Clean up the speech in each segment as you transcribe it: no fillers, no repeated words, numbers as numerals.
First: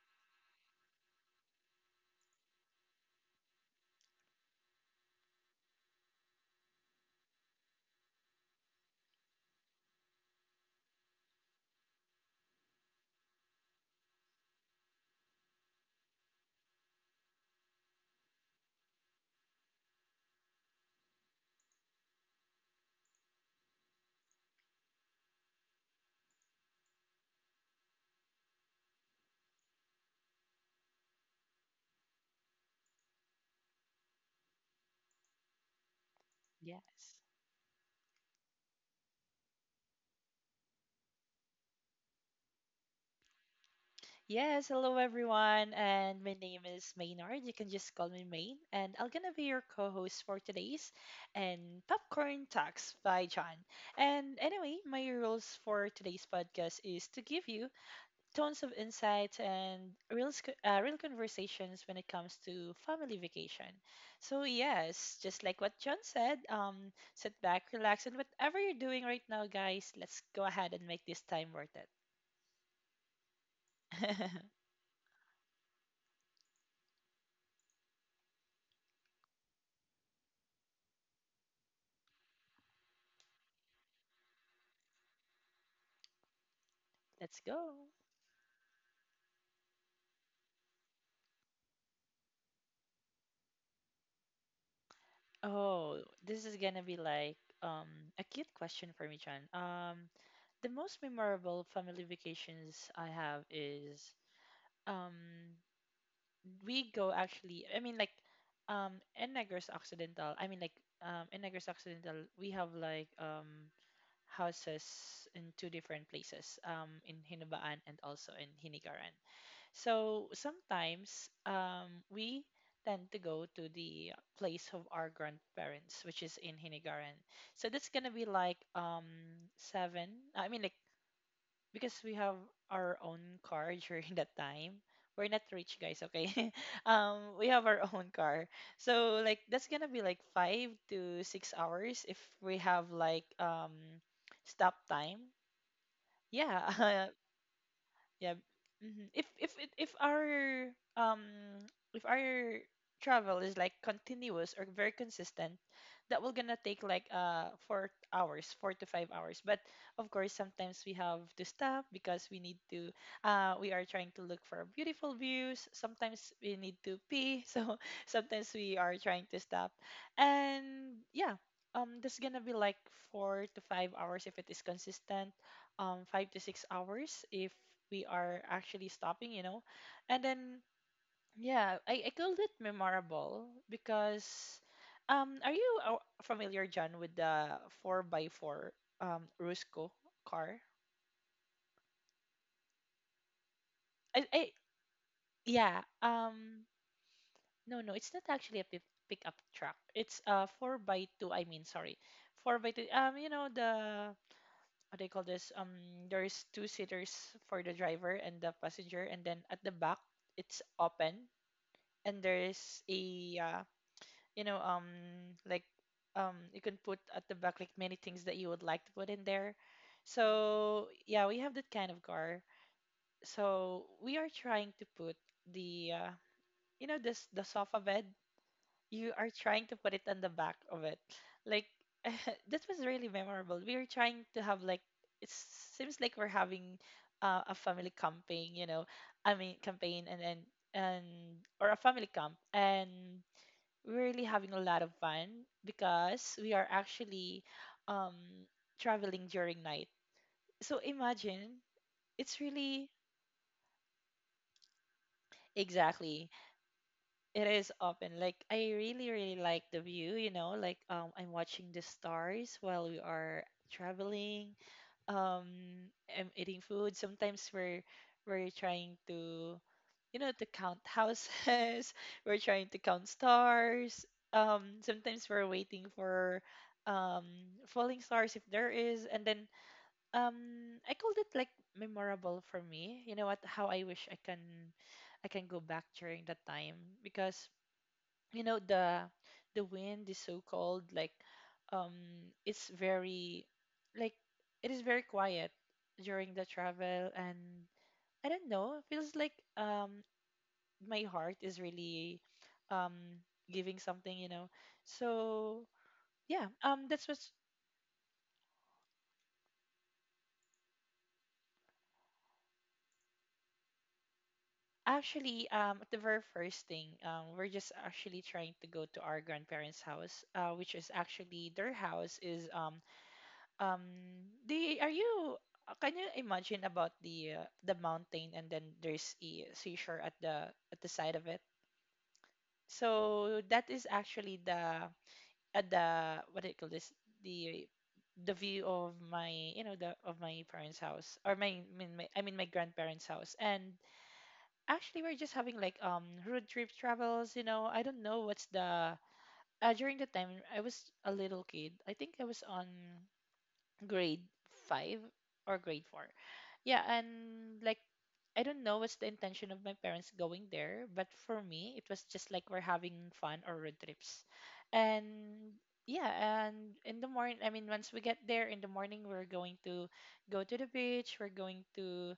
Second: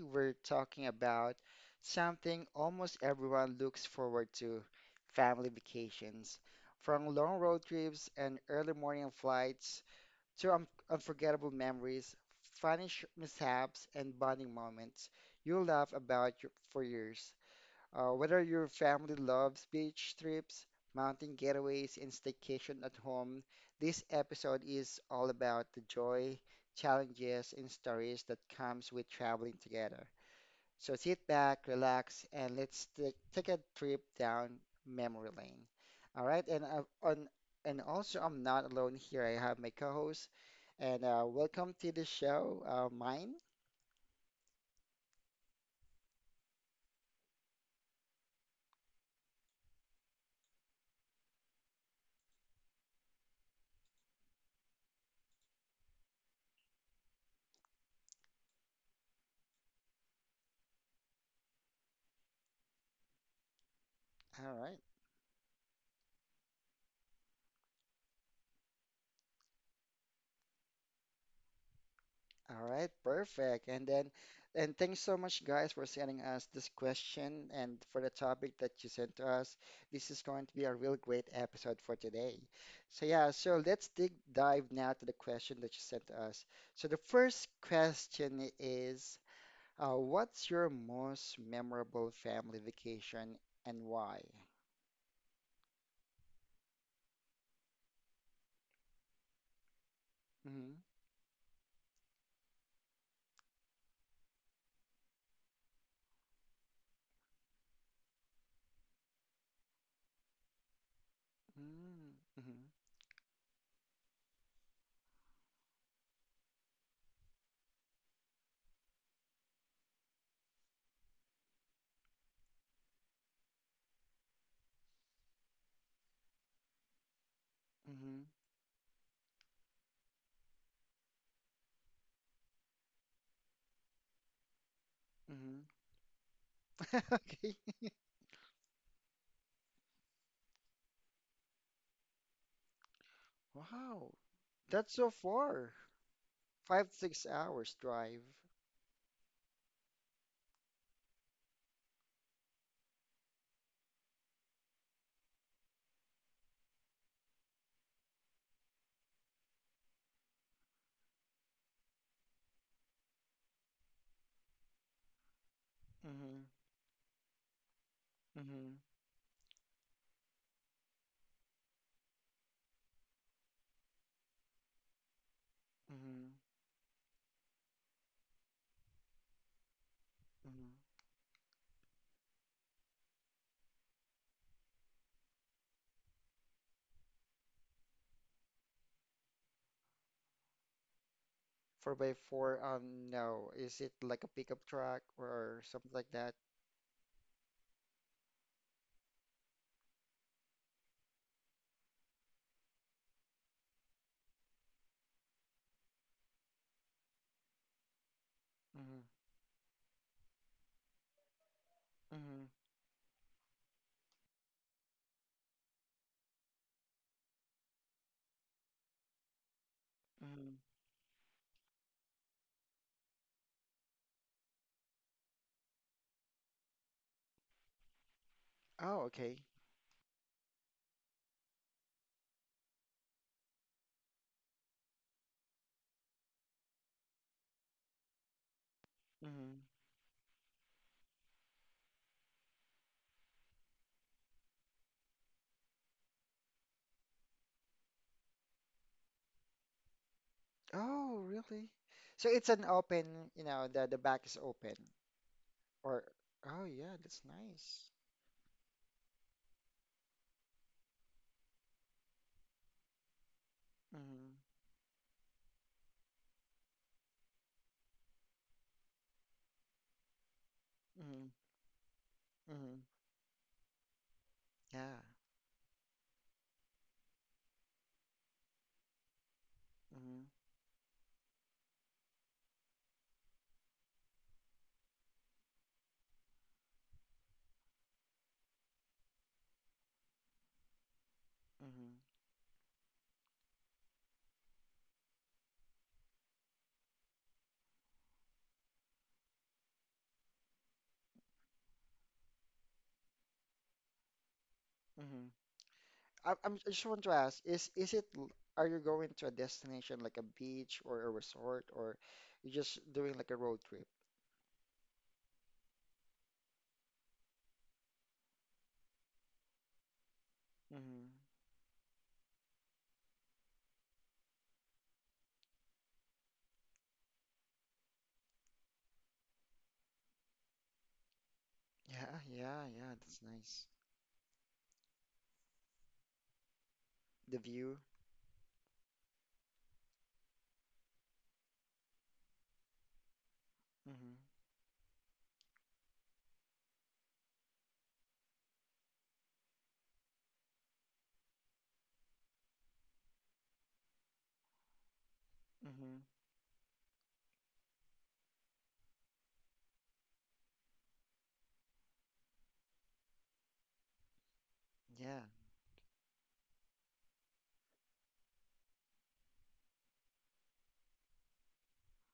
we're talking about something almost everyone looks forward to, family vacations. From long road trips and early morning flights to un unforgettable memories, funny sh mishaps, and bonding moments you'll laugh about for years. Whether your family loves beach trips, mountain getaways, and staycation at home, this episode is all about the joy, challenges, and stories that comes with traveling together. So sit back, relax, and let's take a trip down memory lane. All right, Yes. And also I'm not alone here. I have my co-host, and welcome to the show, mine. Yes, hello everyone, and my name is Maynard. You can just call me Main, and I'm gonna be your co-host for today's and Popcorn Talks by John. And anyway, my rules for today's podcast is to give you tons of insights and real conversations when it comes to family vacation. So All right. yes, just like what John said, sit back, relax, and whatever you're doing right now, guys, let's go ahead and make this time worth it. All right, perfect. And then, and thanks so much, guys, for sending us this question and for the topic that you sent to us. This is going to be a real great episode for today. So yeah, so let's dig dive now to the question that you sent to us. So the Let's first go. question is, what's your most memorable family vacation and why? Oh, this is gonna be like um a cute question for me, Chan. The Mm-hmm, most memorable family vacations I have is um we go actually. I mean like in Negros Occidental. I mean like in Negros Occidental we have like houses in two different places. In Hinubaan and also in Hinigaran. So sometimes we tend to go to the place of our grandparents, which is in Hinigaran. So that's gonna mm-hmm, be like seven. I mean, like, because we have our own car during that time. We're mm-hmm, not mm-hmm. rich guys, okay? We have our Okay. own car, so like that's gonna be like 5 to 6 hours if we have like Wow, stop that's so time. far. five to Yeah, six hours drive. Yeah. Mhm. If our travel is like continuous or very consistent, that will gonna take like 4 hours, 4 to 5 hours. But of course, sometimes we have to stop because we need to we are trying to look for beautiful views. Sometimes Mm-hmm. we need to pee, so sometimes we Mm-hmm. are trying to stop, and yeah. That's gonna be like 4 to 5 hours if it is consistent, um, five Mm-hmm. to six hours if we are actually stopping, you know, and then Mm-hmm. yeah. I called it memorable because are you familiar, John, with the four by four rusco car? Four by four, no. Is it like I, a I pickup truck or yeah something like that? um no, no, it's not actually a pickup truck. It's a four by two. I mean sorry, four by two. You know the what do you call this? There's two seaters for the driver and the Mm-hmm. passenger, and then at the back it's open, and there Mm-hmm. is a uh, you know um like you can put at the back like many things that you would like to put in there. Mm-hmm. So yeah, we have that kind of car. So we are trying to put the this the sofa bed Oh, you are okay. trying to put it on the back of it. Like that was really memorable. We were trying to have like it seems like we're having a family camping, you know. I mean Mm-hmm. campaign and or a family camp, and we're really having a lot of fun because we are actually um traveling during night. So Oh, imagine really? So it's it's an really open, you know, the back is open. Or exactly. oh yeah, that's It is nice. open. Like I really, really like the view, you know, like I'm watching the stars while we are Mm-hmm. traveling. Um, I'm eating food. Sometimes we're trying to, you know, to count Mm-hmm. houses, we're trying to Mm-hmm. count stars. Um, Yeah. sometimes we're waiting for um falling stars if there is, and then um I called it like memorable for me. You know what, how I wish I can go back during that time because you know the wind is so cold like Mm-hmm. um it's very like it is very quiet during the travel, and I don't know, it feels like my heart is really um giving something, you know, Mm-hmm. so I, yeah, I'm, I just want that's to what's ask, are you going to a destination like a beach or a resort or you just doing like a road trip? actually. The very first thing, we're just actually trying to go to our grandparents house, which is Hmm. actually their house is um the are you can you imagine about the mountain, and then there's a seashore at the side of it. Yeah, yeah, yeah, that's So that nice. is actually the at the what do you call this, The the view. the view of my, you know, the of my parents house, or my, I mean my I mean my grandparents house. And Hmm. actually we're just having like road trip travels, you know. I don't know what's the during the time I was a little kid. I think I was on grade five or grade Hmm. four. Yeah, and like I don't know what's the intention of my parents going there, but for me it was just like we're having fun or road trips. Yeah. And yeah, and in the morning, I mean, once we get there in the morning, we're going to go to the beach, we're going to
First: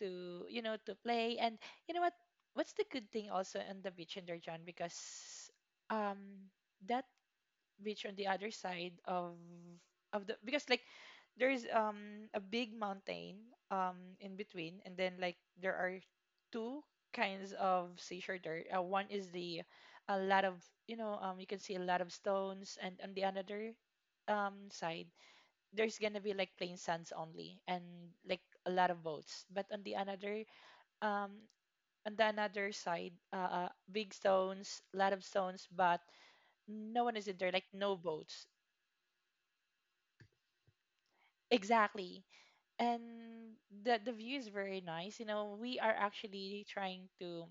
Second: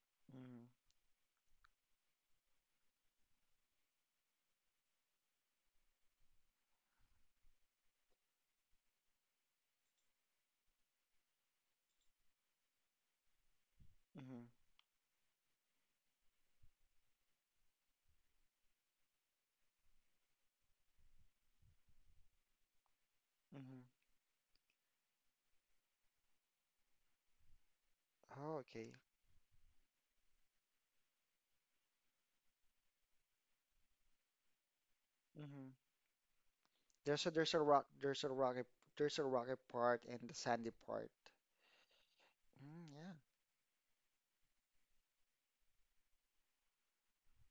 to you Hmm. know, to play. And you know what what's the good thing also on the beach in there, John, because um that beach on the other side of the, because like there's a big mountain in Hmm. between, and then like there are two kinds of seashore there. One is the a lot of, you know, you can see a lot of stones, and on the another Hmm. Side there's gonna be like plain sands only and like Oh, a lot okay. of boats. But um on the another side big stones, a lot of stones, Hmm. but no one There's is a in there, there's a like rock no there's a boats. rocky there's a rocky part and the sandy part. Exactly. Mm. And the view is very nice. You know, we are actually trying to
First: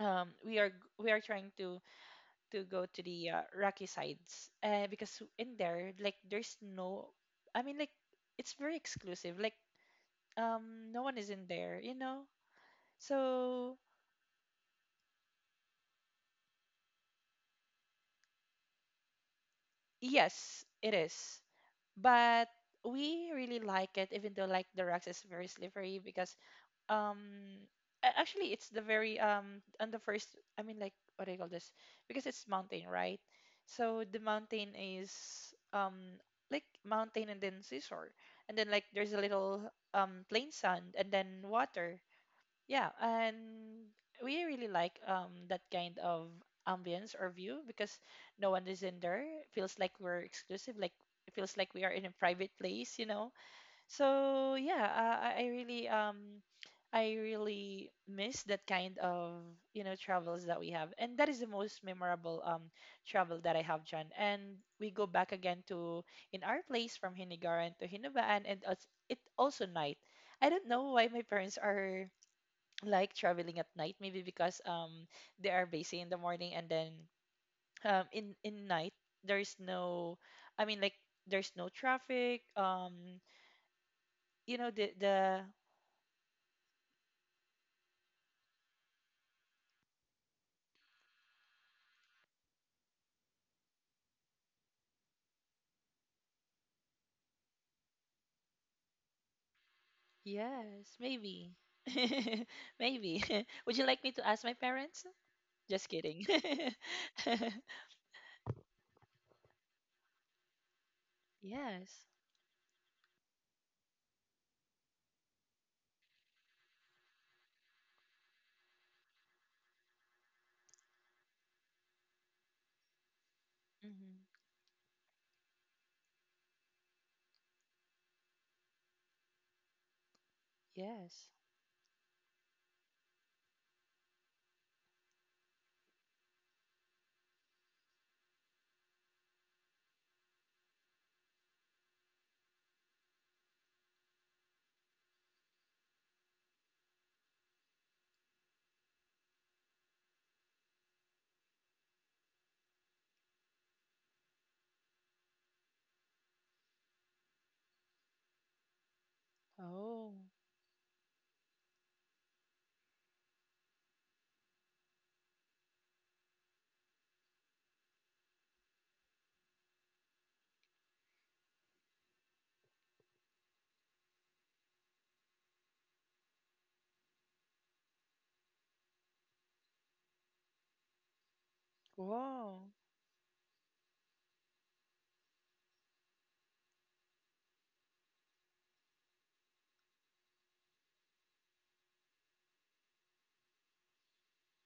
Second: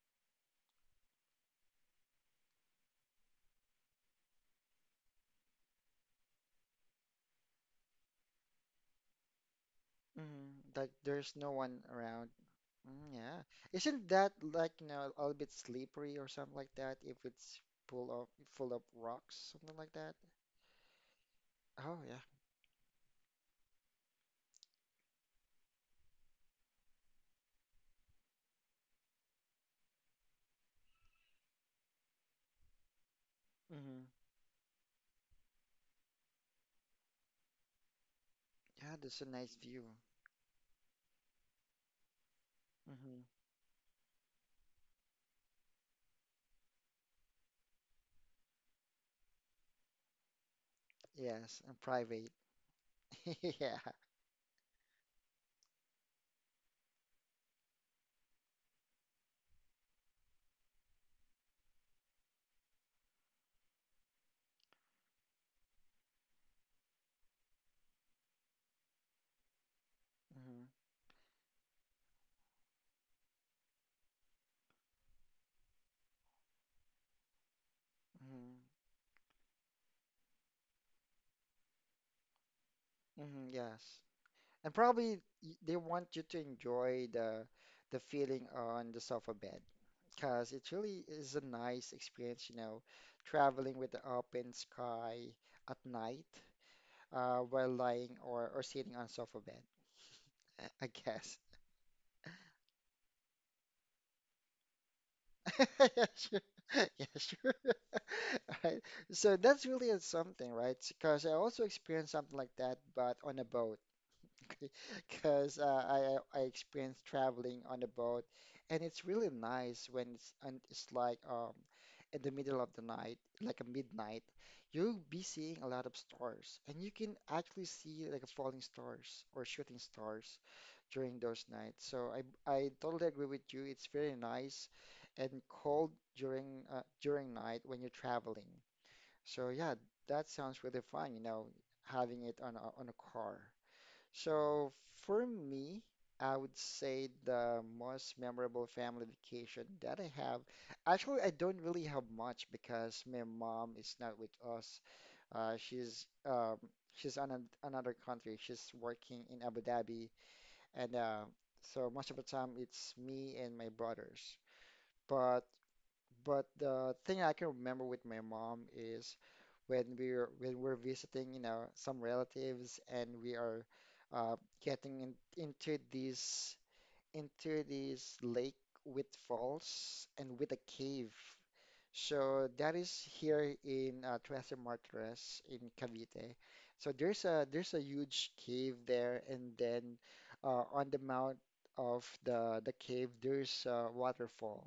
we are trying to go to the rocky sides. Uh, because in there like there's no, I mean like it's very exclusive. Like Mm, like no one is there's in no one there, you know. around. Mm, yeah. So Isn't that like, you know, a little bit slippery or something like that if it's full of full of rocks, something like that? yes, it is. Oh yeah. But we really like it even though like the rocks is very slippery because um a- actually it's the very on the first, I mean, like, what do you call this, because it's mountain, right? So Hmm. the mountain is um like mountain, and then seashore, and then like Yeah, there's a that's a nice little view. Plain sand, and then water, yeah. Hmm. And we really like that kind of ambience or view, because no one is in there. It feels like we're exclusive, like it feels Yes, like and we are in a private. private place, you know. Yeah. So yeah, I really miss that kind of, you know, travels that we have, and that is the most memorable travel that I have done. And we go back again to in our place from Hinigaran to Hinabaan, and it's it also night. I Hmm. don't know why my parents are like traveling at night. Maybe because they are busy in the morning, and then Hmm. in night there's no, I mean like there's no traffic. Um, Hmm. Yes. you know And the probably the. They want you to enjoy the feeling on the sofa bed because it really is a nice experience, you know, traveling with the open sky at night while lying or sitting on sofa bed, I Yes, guess. maybe. Maybe. Would you like me to ask my parents? Just Yeah, kidding. sure. Yeah, sure. All right. So that's really a something, right? Because I also Yes. experienced something like that, but on a boat. Because I experienced traveling on a boat, and it's really nice when it's and it's like in the middle of the night, like a midnight, Hmm. you'll be seeing a lot of stars, and you can actually see like a falling stars or shooting stars during Yes. those nights. So I totally agree with you. It's very nice and cold during during night when you're traveling. So yeah, that sounds really fun, you know, having it on a car. So for me, I would say the most memorable family vacation that I have. Actually, I don't really have much because my mom is not with us. She's she's on an another country. She's working in Abu Dhabi, Oh. and so most of the time it's me and my brothers. But the thing I can remember with my mom is when we're visiting, you know, some relatives and we are uh, getting into these into this lake with falls and with a cave. So Wow. that is here in Tres Martires in Cavite. So there's a huge cave there, and then on the mount of the cave there's a waterfall,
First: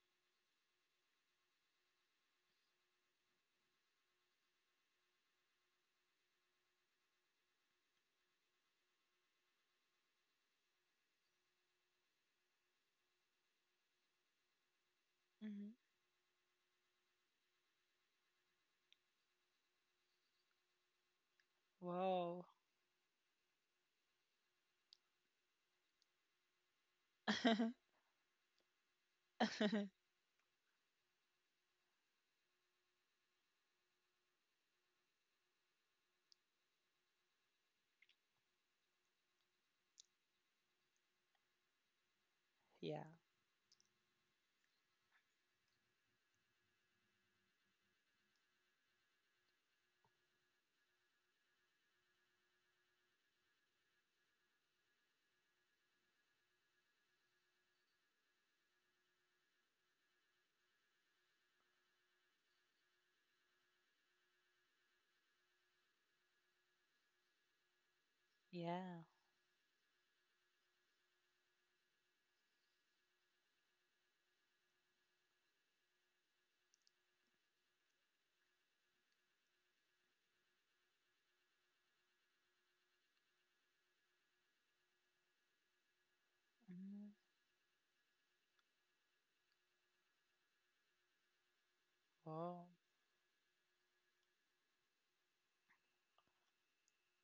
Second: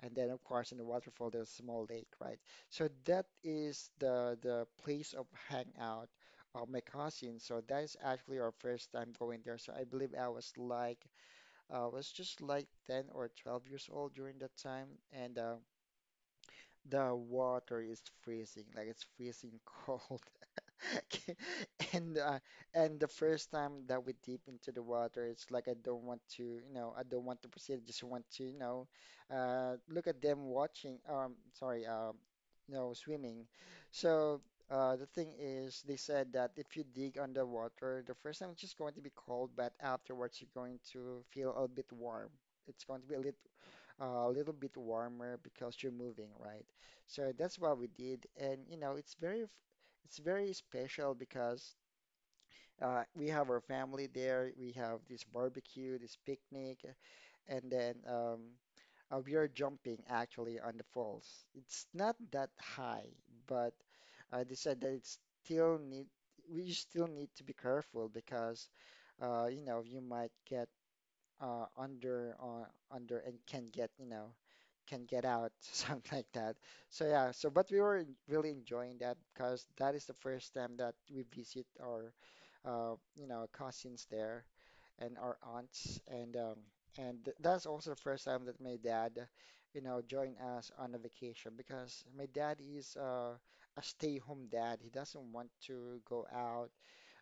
and then of course in the waterfall there's a small lake, right? So that is the place of hangout of my cousin. So that is actually our first time going there. So I believe I was just like 10 or 12 years old during that time, and Hmm. the water is freezing, like it's freezing cold. And Wow. The first time that we dip into the water, it's like I don't want to, you know, I don't want to proceed. I just want to, you know, look at them watching. Sorry, you know, swimming. So the thing is, they said that if you dig underwater, the first time it's just going to be cold, but afterwards you're going to feel a bit warm. It's going Yeah. to be a little bit warmer because you're moving, right? So that's what we did, and you know, it's it's very special because we have our family there. We have this barbecue, this picnic, and then we are jumping actually on the falls. It's not that high, but I decided that it's still need we still need to be careful because Yeah. You know you might get under and can get out, something like that. So yeah, so but we were really enjoying that because that is the first time that we visit our, cousins there and our aunts, and um, Hmm. and th- that's also the first time that my dad, you know, joined us on a vacation because my dad Wow. is a stay-home dad. He doesn't want to go out.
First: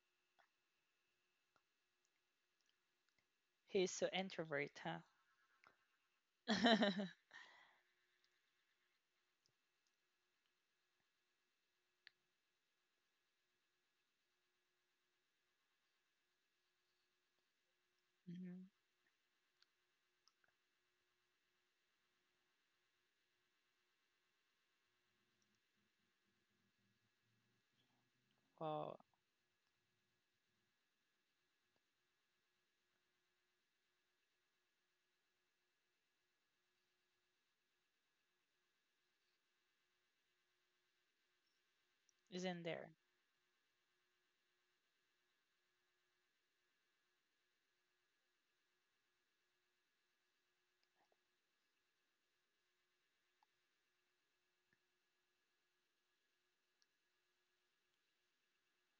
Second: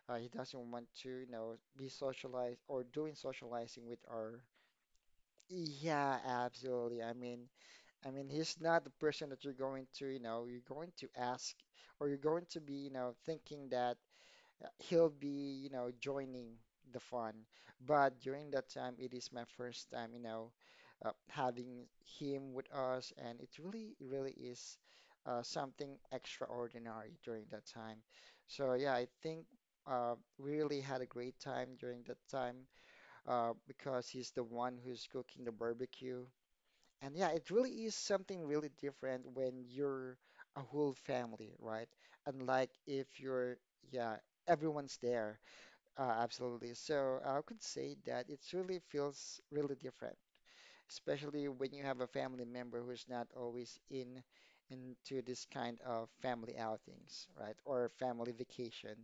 He doesn't want to, you know, be socialized or doing socializing He's with so our. introvert, huh? Yeah, absolutely. I mean, he's not the person that you're going to, you know, you're going to ask or you're going to be, you know, thinking that he'll be, you know, joining the fun. But during Hmm. that time, it is my first time, you know, having him with us, and it really, really is something extraordinary during that time. So yeah, Wow. I think we really had a great time during that time because he's the one who's cooking the barbecue. And yeah, it really is something really different when you're a whole family, right? Isn't Unlike there? if you're, yeah, everyone's there. Absolutely. So I could say that it really feels really different, especially when you have a family member who's not always in into this kind of family outings, right? Or family vacation.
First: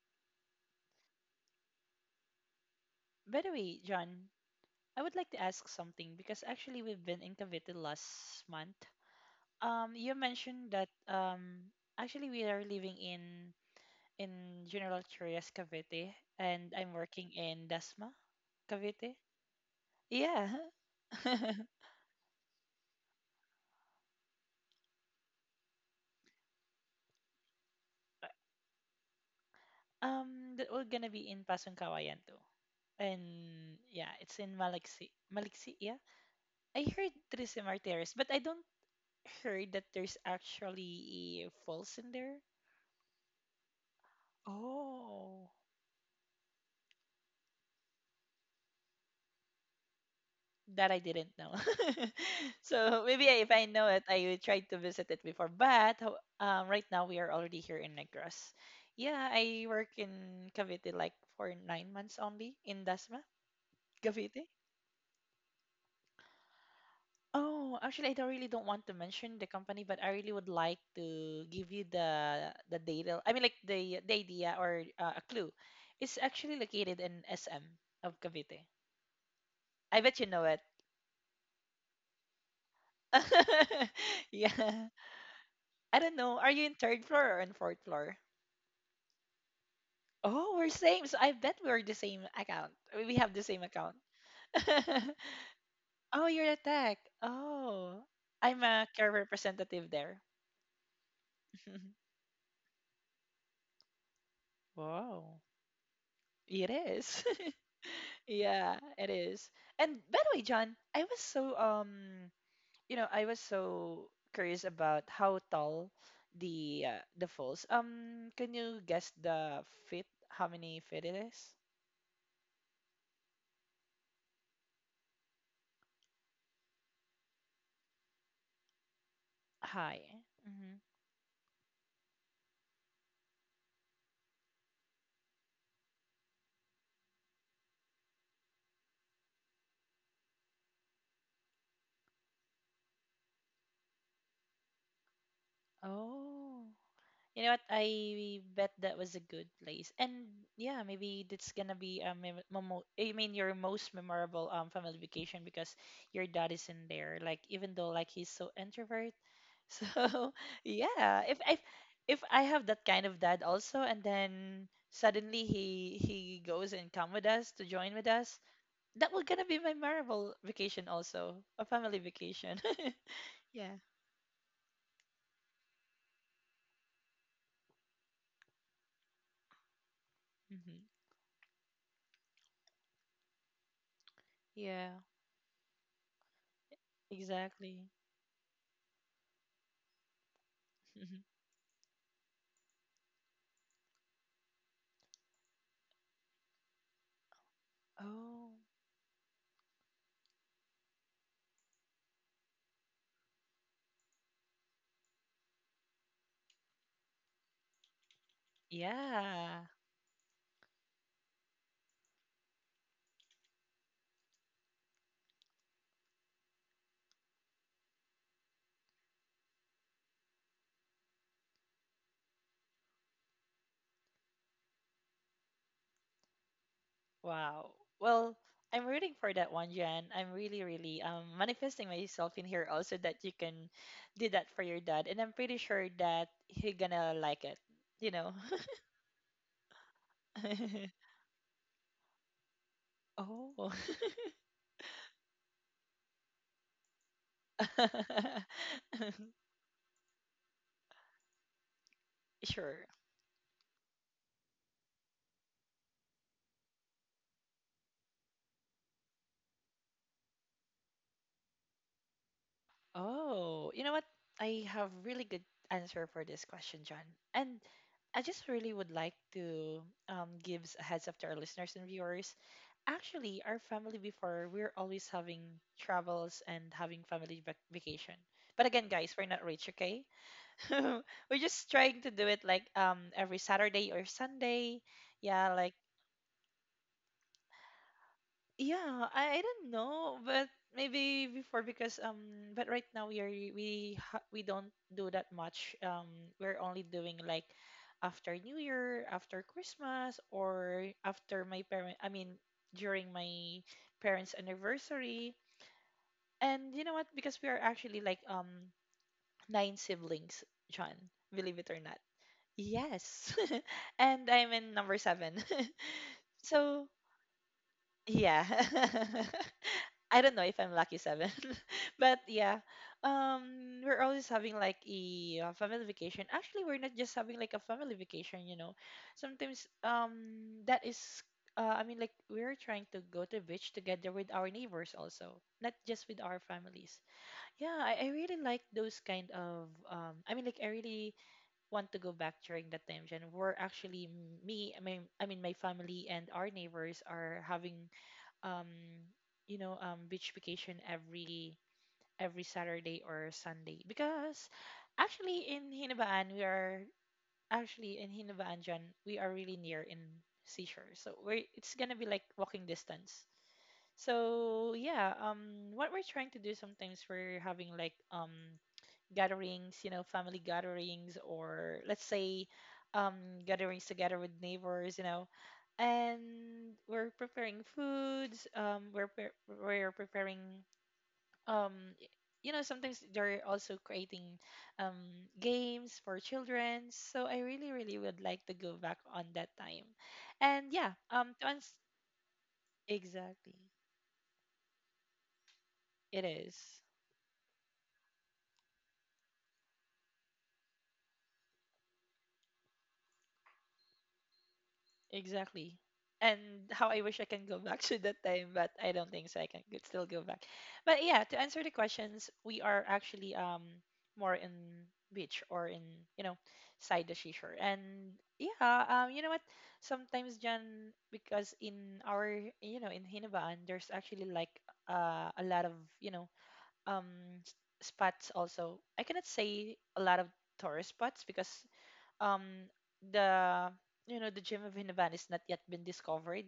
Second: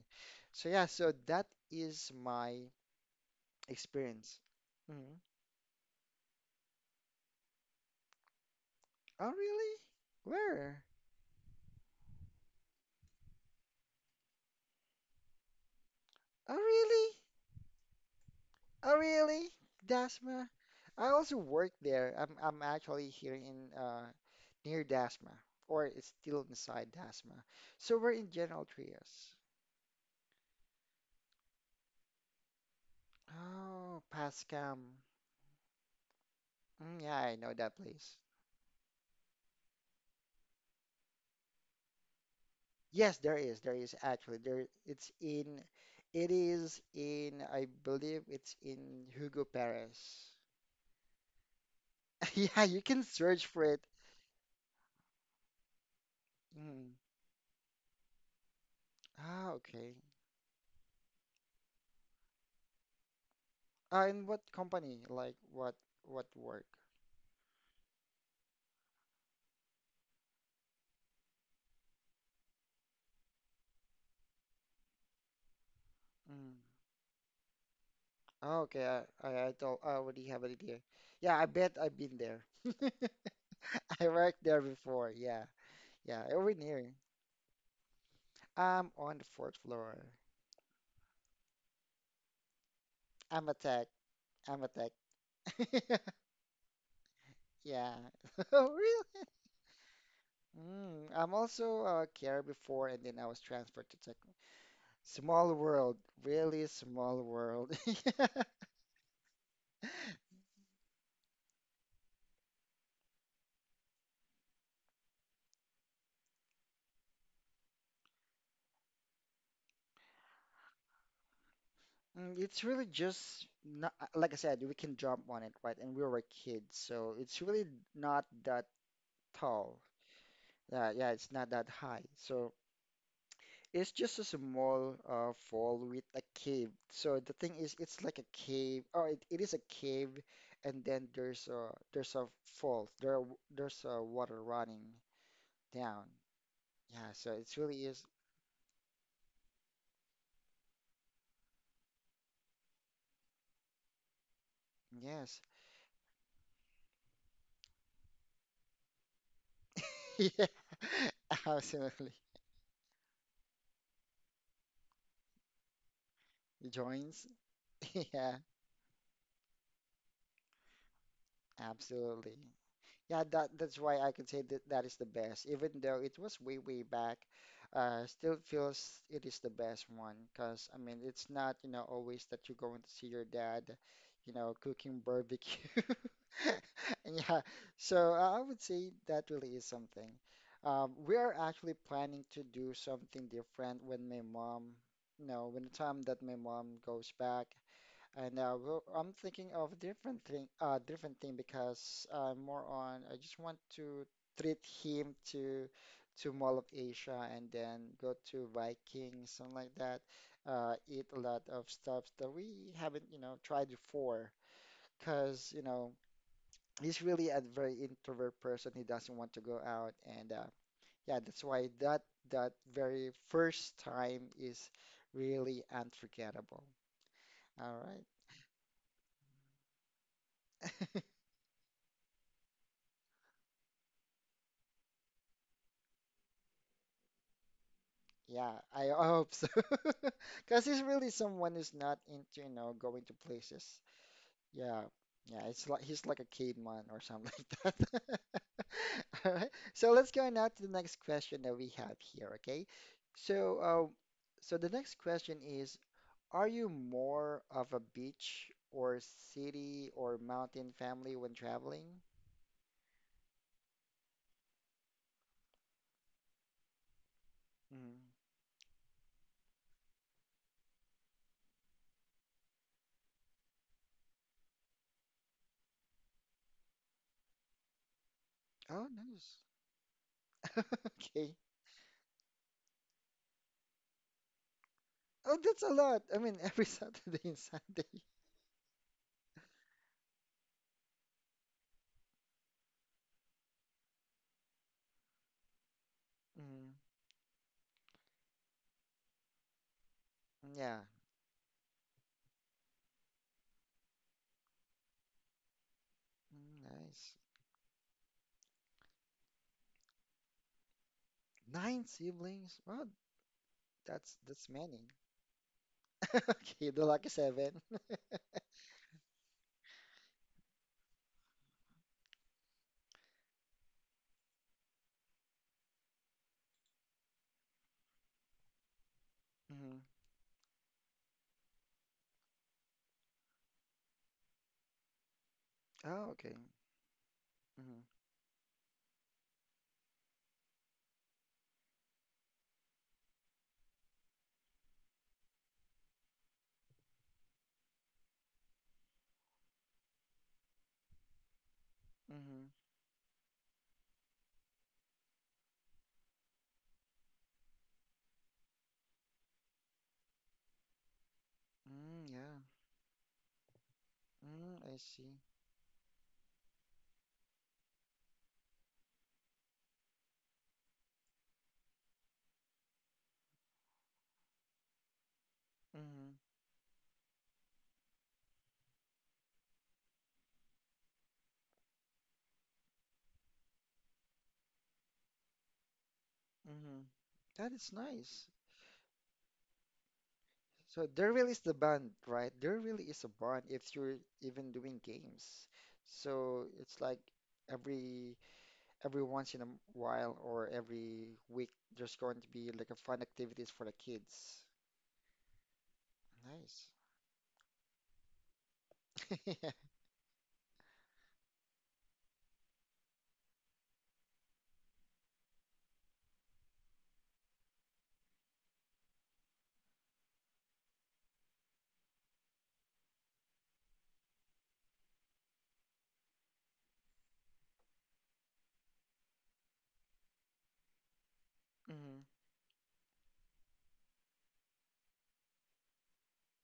So yeah, so that is my By the way, John, experience. I would Mhm. like to ask something because actually we've been in Cavite last month. Oh, really? You mentioned that Where? Actually we are living in General Trias, Cavite, Oh, and I'm really? working in Dasma, Oh, Cavite. really? Yeah, Dasma? I also work there. I'm actually here in near Dasma, or it's still inside Dasma. So we're in General Trias. That we're gonna be in Pasong Kawayan too, Oh, and yeah, it's in Pascam. Maliksi. Yeah, Mm, I yeah, I heard know that Trisay place. Martires, but I don't heard that there's actually a falls in there. Yes, there is. There is actually there. It's Oh. in. It is in. I believe it's in Hugo Perez. That I didn't know. Yeah, you So can maybe search if I for it. know it, I will try to visit it before. But right Mm. now we are already here in Negros. Yeah, Ah, I work okay. in Cavite like for 9 months only in Dasma, In Cavite. what company? Like what work? Oh, actually, I don't really don't want to mention the company, but I really would like to give you the data. I mean, like, the idea or a clue. It's actually Mm. located in SM of Cavite. Oh, okay, I, don't, I I bet you already know have an it. idea. Yeah, I bet I've been there. I worked there Yeah. before. Yeah, I don't yeah, know. Are over you in here. third floor or in fourth floor? I'm on the fourth floor. Oh, we're same. So I bet we're the same account. We have the I'm a same tech. account. I'm a tech. Oh, you're a tech. Yeah. Oh, I'm Oh, a care really? representative there. Mm, I'm also a carer before, and then I was transferred to tech. Wow, Small world, it really is. small world. Yeah, it is. And by the way, John, I was so you know, I was so curious about how tall the falls. Can you guess the feet? How many feet it is? Mm, it's really just not, like I said, we can jump on it, right? And we were kids, so it's really not that tall. High. Yeah, yeah, it's not that high. So it's just a small fall with a cave. So the thing is, it's like a cave. Oh, it is a cave, and then there's a fall. There's water running down. Oh. Yeah, so You know it's what? really is. I bet that was a good place. And yeah, maybe that's gonna be a mem memo I mean your most memorable family Yes. vacation because your dad is in there. Like even though like he's so introvert. So Yeah, yeah, if I absolutely. if I have that kind of dad also, and then suddenly he goes and come with Joins. us to join with us, Yeah, that will gonna be my memorable vacation also. A family absolutely. vacation. Yeah, that's why I can say that is the best. Even though it was way, way back, still feels it is the best one. Cause Hmm. I mean, it's not, you know, always that you're going to see your dad, you know, Yeah, cooking barbecue. And yeah, exactly. so I would say that really is something. We are actually planning to do something different when my mom, you know, when the time that my mom goes back. And Oh. Well, I'm thinking of different thing because I'm more on. I just want to treat him to Mall of Asia and then go to Vikings, something Yeah. like that. Eat a lot of stuff that we haven't, you know, tried before. Because, you know, he's really a very introvert person. He doesn't want to go out, and yeah, that's why that that very first time is really unforgettable. Wow. All right. Well, I'm rooting for that one, Jan. I'm really, really manifesting myself in here also that you can do that for your dad, and I'm pretty sure that he gonna like it. You know. Yeah, I hope so. Because he's really someone who's not into, you know, going to places. Oh. Yeah, yeah, it's like he's like a caveman or something like that. All right, so let's go now to the next question that we have here, okay? Sure. So, uh, so the next question is, are you more of a beach or city or mountain family when traveling? Oh, you know what? I have really good answer for this question, John. And Mm. I just really would like to give a heads up to our listeners and viewers. Actually, our family before, we're always having travels and having family vacation. But again, Oh, guys, we're not nice. rich, okay? Okay. We're just trying to do it like every Saturday or Sunday. Oh, Yeah, that's a like lot. I mean, every Saturday and Sunday. yeah, I don't know, but maybe before because but right now we don't do that much. We're Mm, only doing like after New Year, after Christmas yeah. or after my parent I mean during my parents' anniversary. Mm, And you know what? nice. Because we are actually like nine siblings, John, believe it or Nine not. siblings? Well, Yes. that's And that's I'm in many. number seven. Okay, the So lucky seven. yeah. I don't know if I'm lucky seven. But yeah. We're always having like a family vacation. Actually, we're not just having like a family vacation, you know. Sometimes Mm-hmm. That is I mean, like we're trying to go to the beach together with our neighbors also, not just Oh, with okay. our families. Yeah, Mm-hmm. I really like those kind of I really want to go back during that time, Jen. We're actually me, I mean my family and our neighbors are having um you know beach vacation every Mm-hmm. Saturday or Sunday because actually in Hinabaan we are actually in Hinabaan, Jen, we are really near in seashore. So we're it's gonna be Mm, like yeah. walking distance. Mm, So I yeah, see. What we're trying to do sometimes we're having like gatherings, you know, family gatherings, or let's say um, gatherings together with neighbors, you know. Mm-hmm. And we're preparing foods, we're preparing, um, y- you know, sometimes they're also creating um, games for children. Mm-hmm. So I That really, is really would nice. like to go back on that time. And So yeah, there really is the bond, right? There really is a bond exactly, if you're even doing games. it So is. it's like every every once in a while or every week there's going to be like a fun activities for the kids. Exactly. Nice. And how I wish I can go back to that time, but I don't think so. I can could still go back. But yeah, to answer the questions, we are actually more in beach or in you know side the seashore. And yeah, you know what? Sometimes Jan, because in our you know in Hinabaan, there's actually like a lot of you know um s- spots also. I cannot say a lot of tourist spots because Yeah. um the you know the gem of Hinavan is not yet been discovered.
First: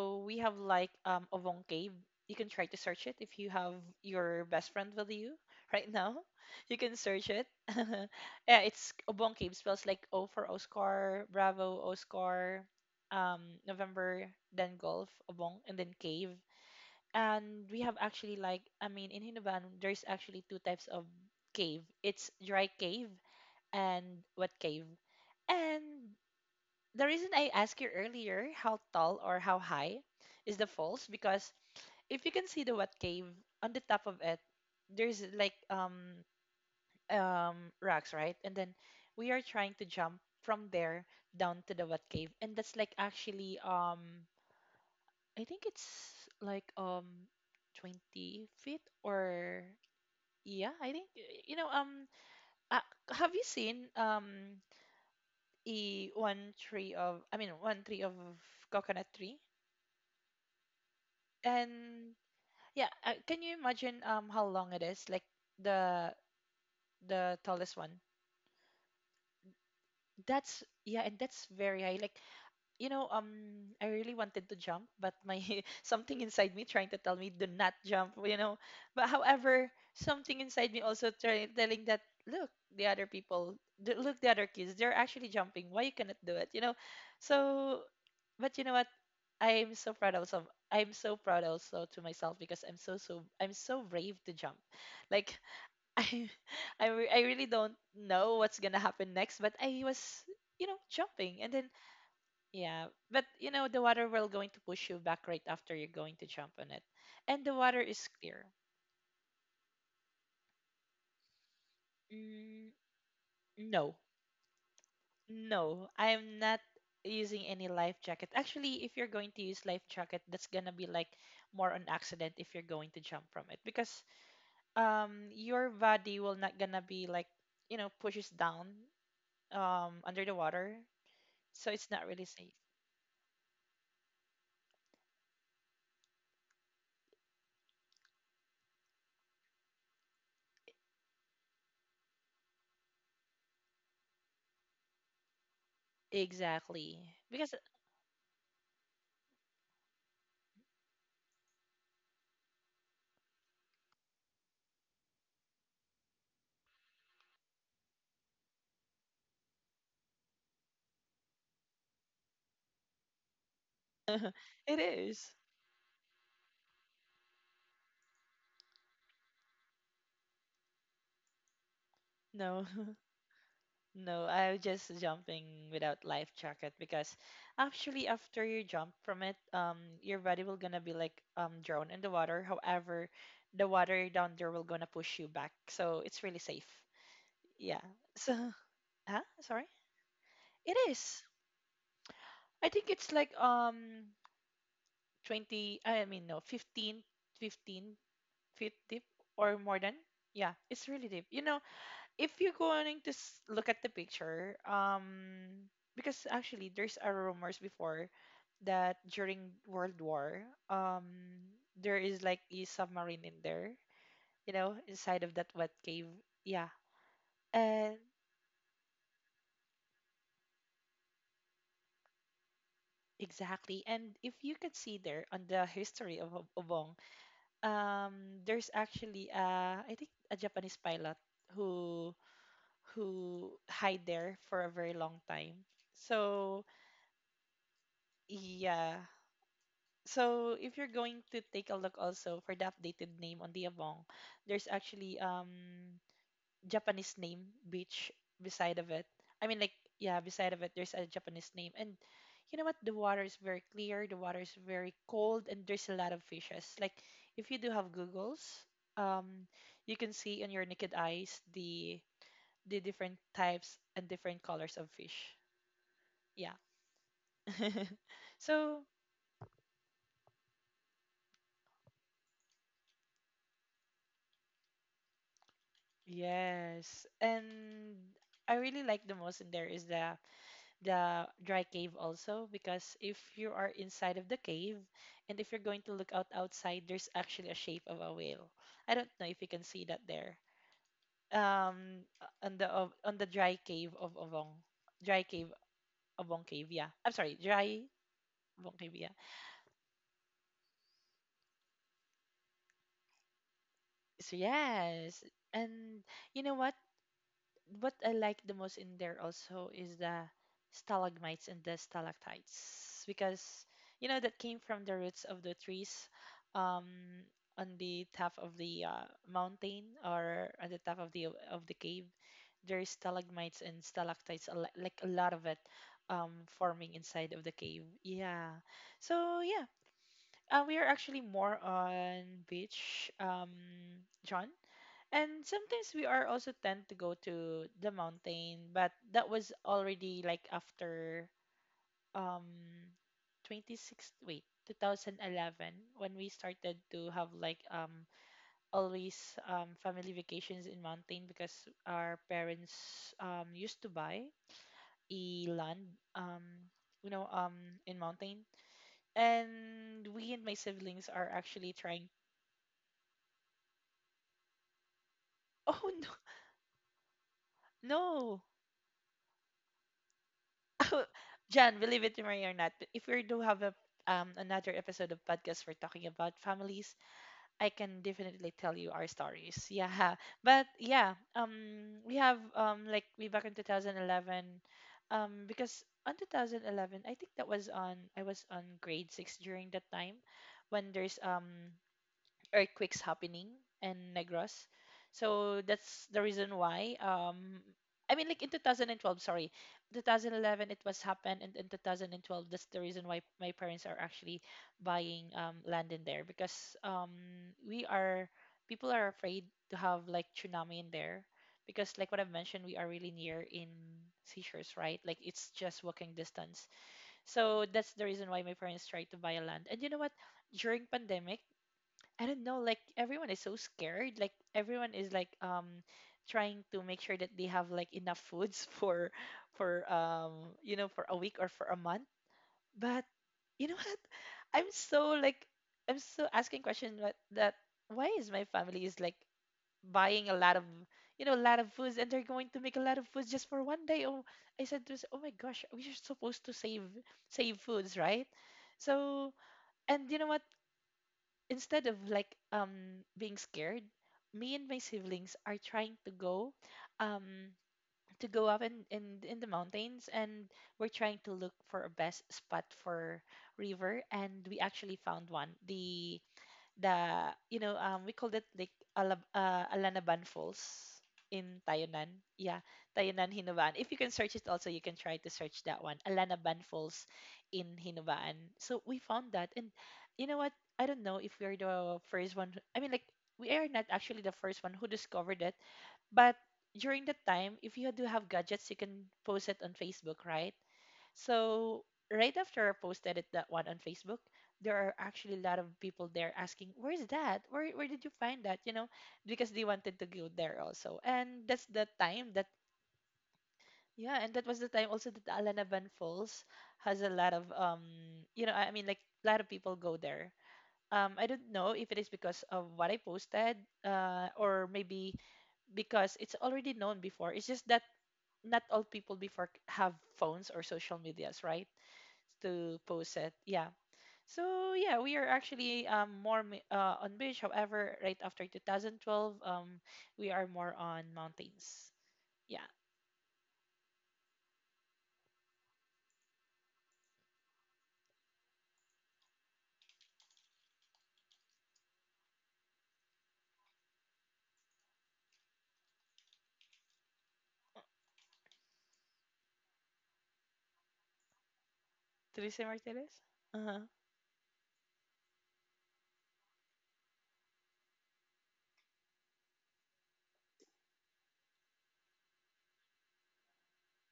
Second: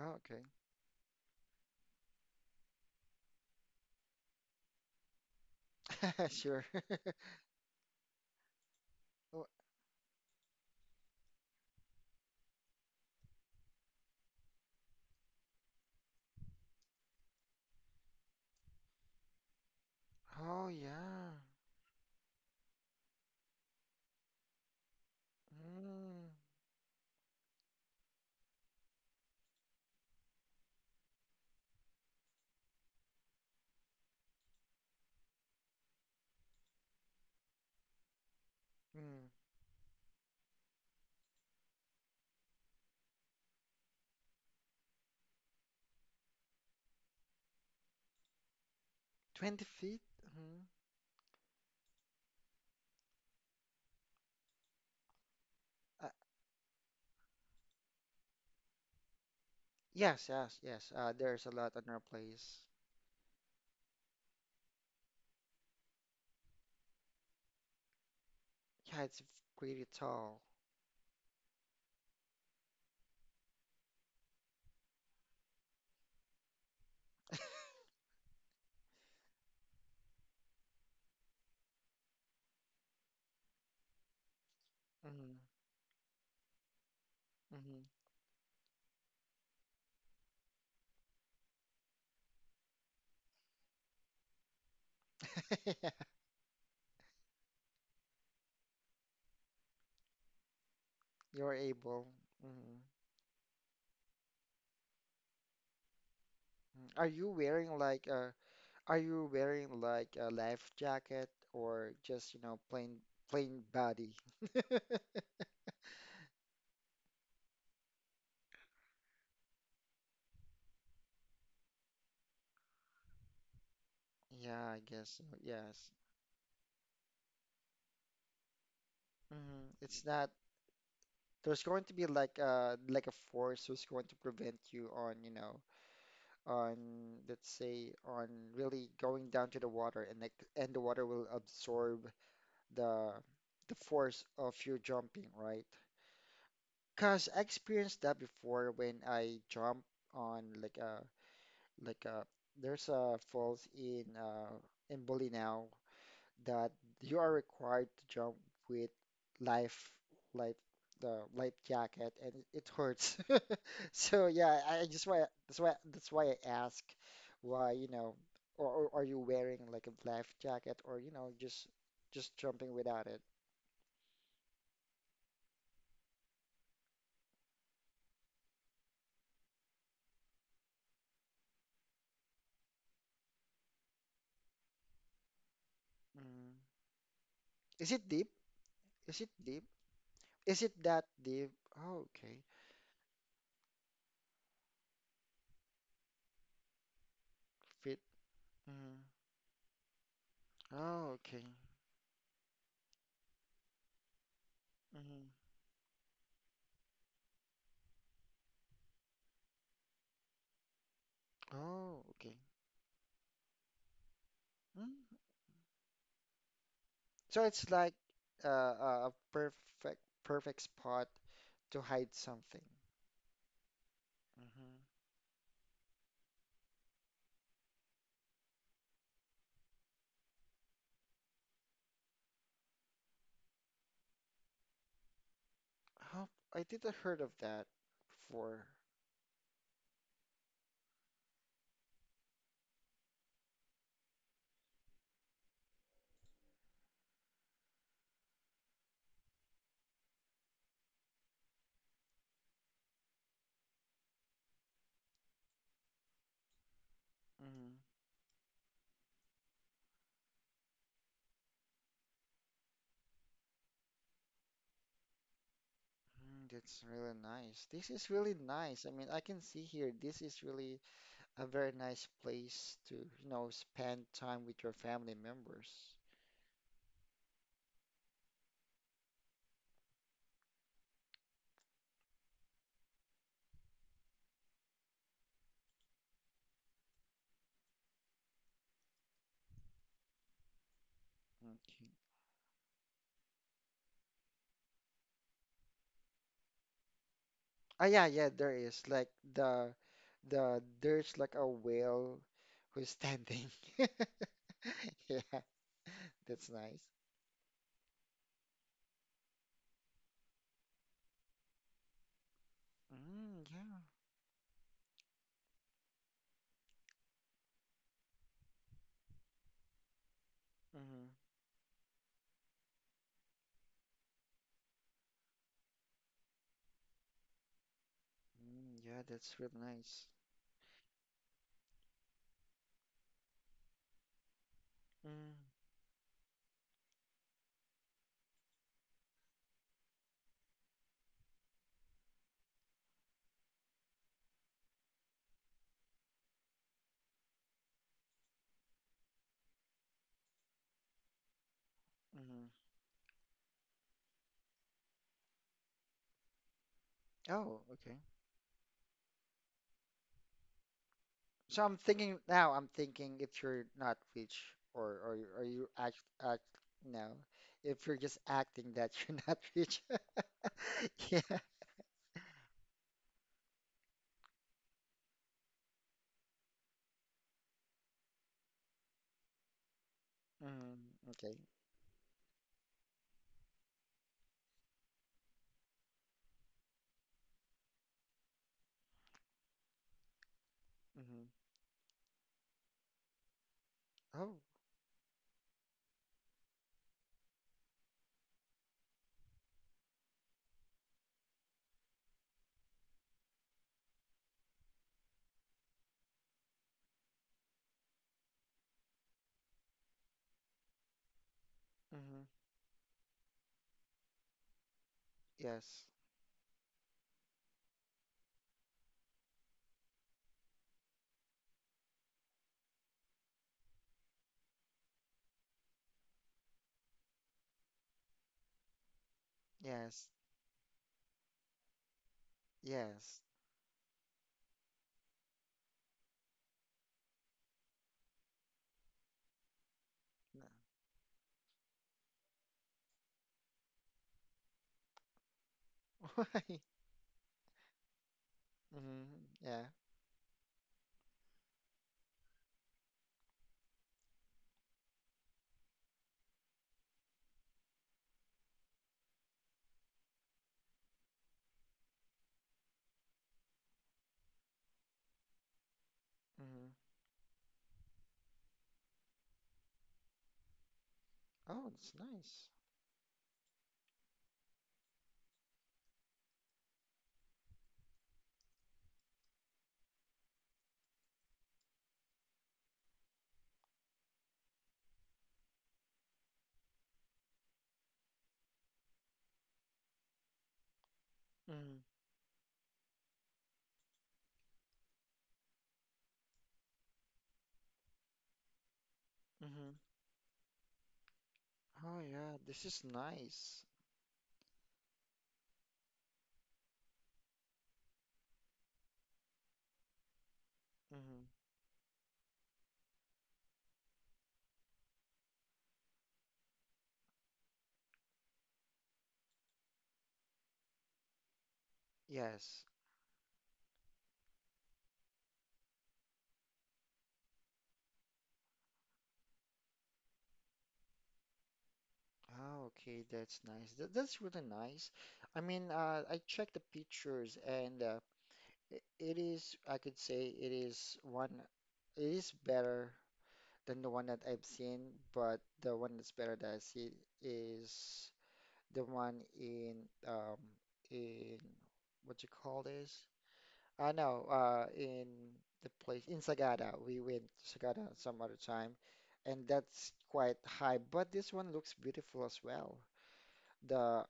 Oh, we have like Ovong Cave. You can try to search it if you have your best friend with you right now. okay. Sure. You can search it. Yeah, it's Obong Oh, Cave, spells like O for Oscar, Bravo, Oscar, November, then Golf, Obong, and then Cave. And we have actually like I mean in Hinavan there's actually two oh types of yeah. cave. It's dry cave and wet cave. And Mm, the reason I asked you earlier how tall or how high is the falls because if you can see the wet cave on the top of it, there's like rocks, right? And then mm. we are trying to jump from there down to the wet cave, and that's like actually I think it's like 20 feet or 20 feet? Hmm. yeah, I think you know uh, have you seen Uh, E one tree of I mean one tree of coconut tree. yes, yes, yes. There's a lot on our And place. yeah, can you imagine how long it is? Like the the tallest one. Yeah, it's pretty tall. That's yeah, and that's very high. Like you know, I really wanted to jump, but my something inside me trying to tell me do not jump. You know, but however, something inside me also try, telling that look the other people, look the other kids, they're actually Hmm. jumping. Why you cannot do it? You know, so Hmm. but you know what? I'm so proud also. I'm so proud also to myself because I'm so brave to jump. Like I I really don't know what's gonna happen next, but I was you know jumping and You're then able. Hmm. yeah, but you know the water will going to push you back right after you're going to jump on it, Are you and the wearing water is like clear. are you wearing like a life jacket or just, you know, Mm, plain plain no, body? no, I'm not using any life jacket. Actually, if you're going to use life jacket, that's gonna be like more on accident if you're going to jump from it because Yeah, I guess so. Your Yes. body will not gonna be like you know pushes down Hmm. It's under not the water, there's so going it's to not be really like safe a force who's going to prevent you on, you know, on let's say on really going down to the water and like and the water will absorb the the force of your jumping, right? exactly Cause I because experienced that before when I jump on like a there's a falls in Bolinao that you are required to jump with life life the life jacket and it hurts. So yeah, it I just why is. that's why I ask why, you know, or are you wearing like a life jacket or you know just No, jumping without it? no, I was just jumping without life jacket because actually after you jump from it, your body will gonna be like drowned in the water, however the water down there will gonna push you back, so it's really Mm. safe. Yeah. Is it deep? So huh, Is it deep? sorry, Is it it that is. deep? Oh, okay. I think it's like 20, I mean no, 15, fifteen Fit. feet Mm. deep or more than, yeah, it's really Oh, deep, you okay. know. If you're going to look at the picture, Hmm. because actually there's a rumors before that during world war, um there Oh, is okay. like a submarine in there, you know Mm. inside of that wet cave. Yeah. So it's like And a a perfect spot to hide something. exactly, and if you could Hmm. see there on the history of Obong, there's actually I think a Japanese pilot who who hide there for a very long time. How I So didn't heard of that before. yeah. So if you're going to take a look also for the updated name on the Abong, there's actually Japanese name beach beside of it. I mean, like yeah, beside of it there's a Japanese name, and you know what? The water is very clear. The water is very cold, and there's a lot of fishes. Like if you do Hmm. have Google's, um, you can see on your naked eyes the different types and different colors of fish. Mm, Yeah. that's really nice. This is really So nice. I mean, I can see here this is really a very nice place to, you know, spend time with your family members. yes, and I really like the most in there is the dry cave also because if you are inside of the cave and if you're going to look out outside, there's actually a shape of a whale. I don't know if you can see that there Okay. On the of on the dry cave of Obong, dry cave, Obong cave, yeah, I'm sorry, dry Ah, yeah, yeah, there Obong is cave. like Yeah. the the there's like a whale who's standing. So yes, Yeah, and you that's know what nice. what I like the most in there also is the stalagmites and the stalactites, Mm, because yeah. you know that came from the roots of the trees, um, on the top of the mountain or at the top Mm-hmm. Of the cave. There is stalagmites and stalactites, a like a lot of it, um, forming inside of the cave. Yeah. Mm, yeah, So that's really yeah, nice. We are actually more on beach, John. Mm, And sometimes we are also tend to go to the mountain, but that was already like after um 26 wait 2011 when we started to have like always family vacations in mountain because our mm-hmm. parents used to buy a land um you know Oh, in okay. mountain, and we and my siblings are So actually I'm trying thinking now, I'm thinking if you're not rich or you oh act no, act no, if you're just no. acting that you're not rich. Yeah. Jan, believe it or not, if we do have a another episode of podcast we're talking about families, I can definitely tell you our stories. Yeah, but Mm, yeah, okay. We have like we back in 2011, because on 2011 I think that was on I was on grade six during that time when there's Mm-hmm. Earthquakes happening in Oh. Negros. So that's the reason why. I mean, like in 2012, sorry, 2011 it was happened, and in 2012 that's the reason why my parents are actually buying land in there because we are people are afraid to have like tsunami in there because like what I've Mm-hmm. mentioned, we are really near in seashores, right? Like it's Yes. just walking distance. So that's the reason why my parents tried to buy a land. And you know what? During pandemic I don't know, like everyone is so scared. Like everyone is like trying to make sure that they have like enough foods for for Yes. um you know for a week or for a month. But Yes. you know what? I'm so like I'm so asking question that that why is my family is like buying a No. lot of you know a lot of foods and they're going to make a lot of foods just for one day. Oh, I said to myself, oh my gosh, we are supposed to Why? Save foods, right? Mm-hmm. So Yeah. and you know what? Instead of like being scared, me and my siblings are trying um to go up in the mountains, and we're trying to look for a best spot for river, and we actually found one. The Mm-hmm. We called it like Alanaban Falls in Oh, it's Tayunan. nice. Yeah, Tayunan Hinubaan. If you can search it also, you can try to search that one. Alanaban Falls in Hinubaan. So we found that and you know what? I don't know if we're the first one. We are not actually the first one who discovered it, but during that time, if you do have gadgets, you can post it on Facebook, right? Mm-hmm. So right after I posted it that one on Facebook, there are actually a lot of people there asking, "Where's that? Where did you find that?" You know, because they Hmm. wanted to go there also. And that's the Oh time yeah, that this is nice. yeah, and that was the time also that Alanaban Falls has a lot of you know, I mean like a lot of people go there. I Hmm. don't know if it is because of what I posted, or maybe because it's already known before. It's just that not all people before have phones or social medias, right? Yes. To post it. Yeah. So yeah, we are actually more on beach. However, right after 2012, um, we are more on mountains. Ah, Yeah. okay, that's nice. That's really nice. I mean, I checked the pictures and I- it is, I could say it is one, it is better than the one that I've seen, but the one that's better that I see is the one um, in, what you call Teresa this? Martinez? Uh-huh. I know, in the place in Sagada, we went to Sagada some other time, and that's quite high. But this one looks beautiful as well. The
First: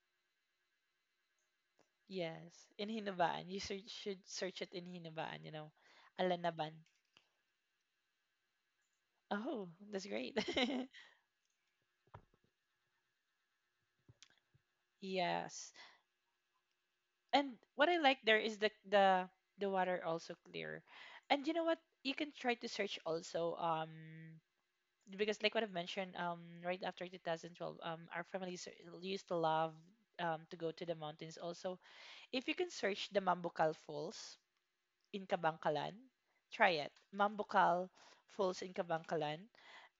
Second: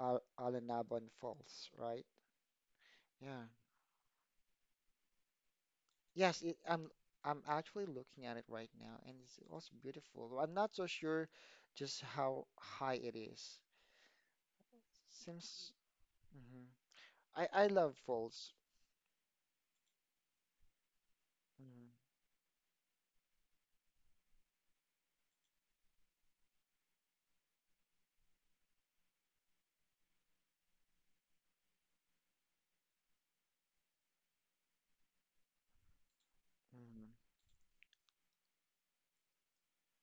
Al Alanaban Falls, right? Yes. In Yeah. Hinabaan. You search, should search it in Hinabaan, you know. Yes, it, Alanaban. I'm actually looking at it right now, and it's Oh, also that's great. beautiful. I'm not so sure just how high it is. Seems. Yes. Hmm. And I what love I like there falls. is the water also clear. And you know what? Hmm. You can try to search also because like what I've mentioned, right after 2012, our families are- used to love to go to the mountains. Also, if you can search the Mambucal Falls in Kabangkalan, try it. Hmm. Mambucal Falls in Kabangkalan,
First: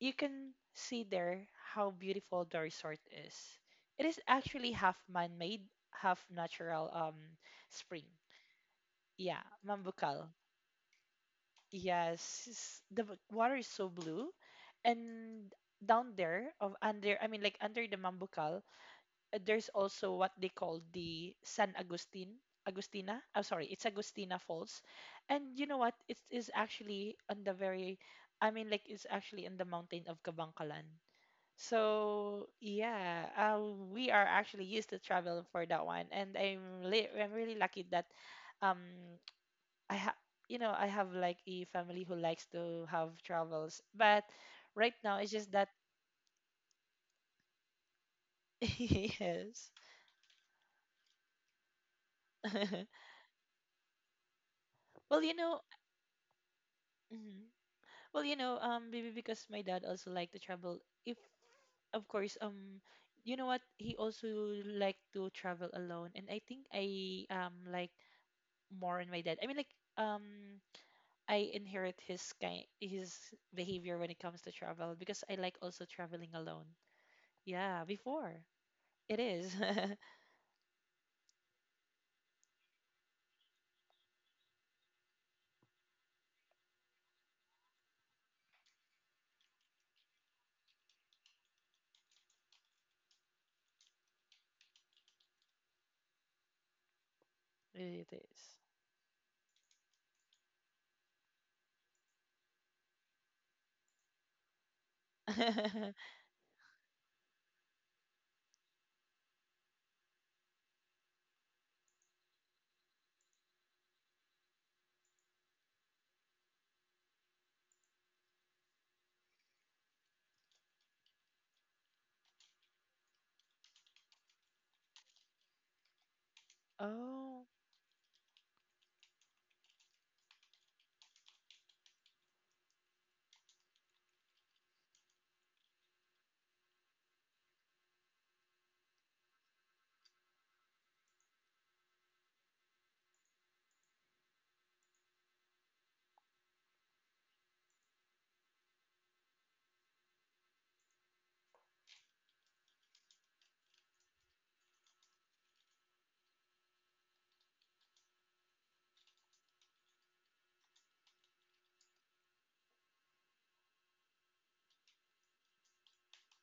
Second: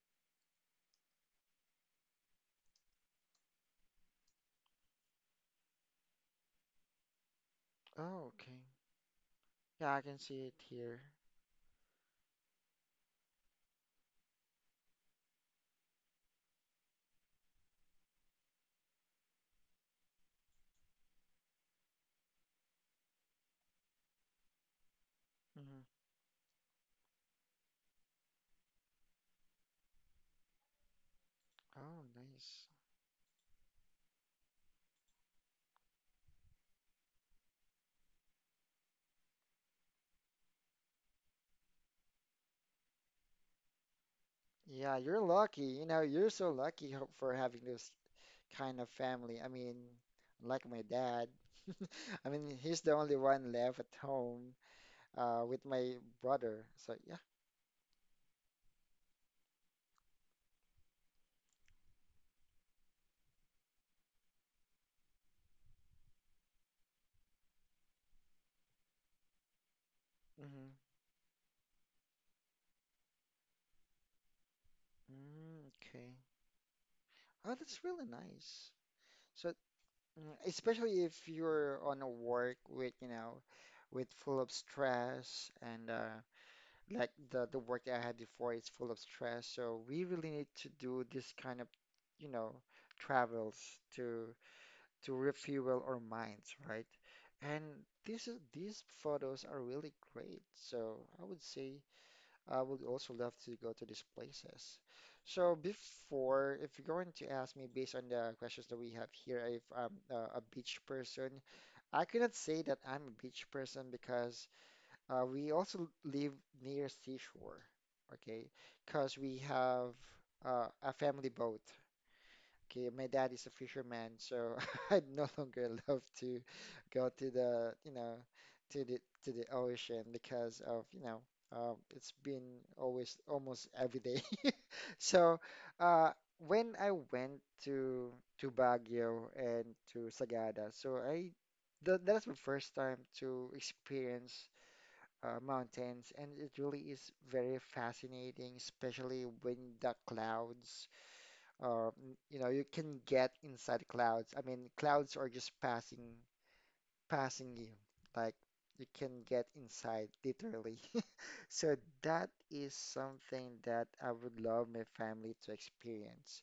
you can see there how beautiful the resort is. It is actually half man-made, half natural spring. Oh, okay. Yeah, Yeah, I can Mambucal. see it here. Yes, s- the w- water is so blue, and down there of under, I mean, like under the Mambucal, there's also what they call the San Agustin, Agustina. I'm sorry, it's Agustina Falls, and you know Hmm. what? It is actually on the very, I mean, like it's actually in the mountain of Kabangkalan. Oh, So nice. yeah, we are actually used to travel for that one, and I'm really lucky that um I have I have like a family who likes to have travels, but right Yeah, now you're it's just lucky. that You know, you're so lucky ho- for having this kind of family. I yes. mean, like my dad. I mean, he's the only one left at home Well, you know, with my brother. So yeah. mhm. Well, you know, maybe because my dad also like to travel. If of course, you know what, he also like to travel alone, and I think I like more on my dad. I mean, like Hmm. I inherit his behavior when it comes to travel because I like Mm, also okay. traveling alone. Oh, Yeah, that's really before. nice. It So is. mm, especially if you're on a work with, you know, with full of stress and like the work that I had before is full of stress, so we really need to do this kind of, you know, travels to to refuel our minds, right? And Really, it this is is. these photos are really great. So I would say I would also love to go to these places. So before, if you're going to ask me based on the questions that we have here, if I'm a beach person, I cannot say that I'm a beach person because we also live near seashore, okay, because we have a family boat. Okay, my dad is a fisherman, so I no longer love to go to Oh, the, you know, to the to the ocean because of, you know, it's been always almost every day. So, uh, when I went to Baguio and to Sagada, so I that that's my first time to experience mountains, and it really is very fascinating, especially when the clouds, you know, you can get inside clouds. I mean, clouds are just passing, passing you. Like you can get inside, literally. So that is something that I would love my family to experience.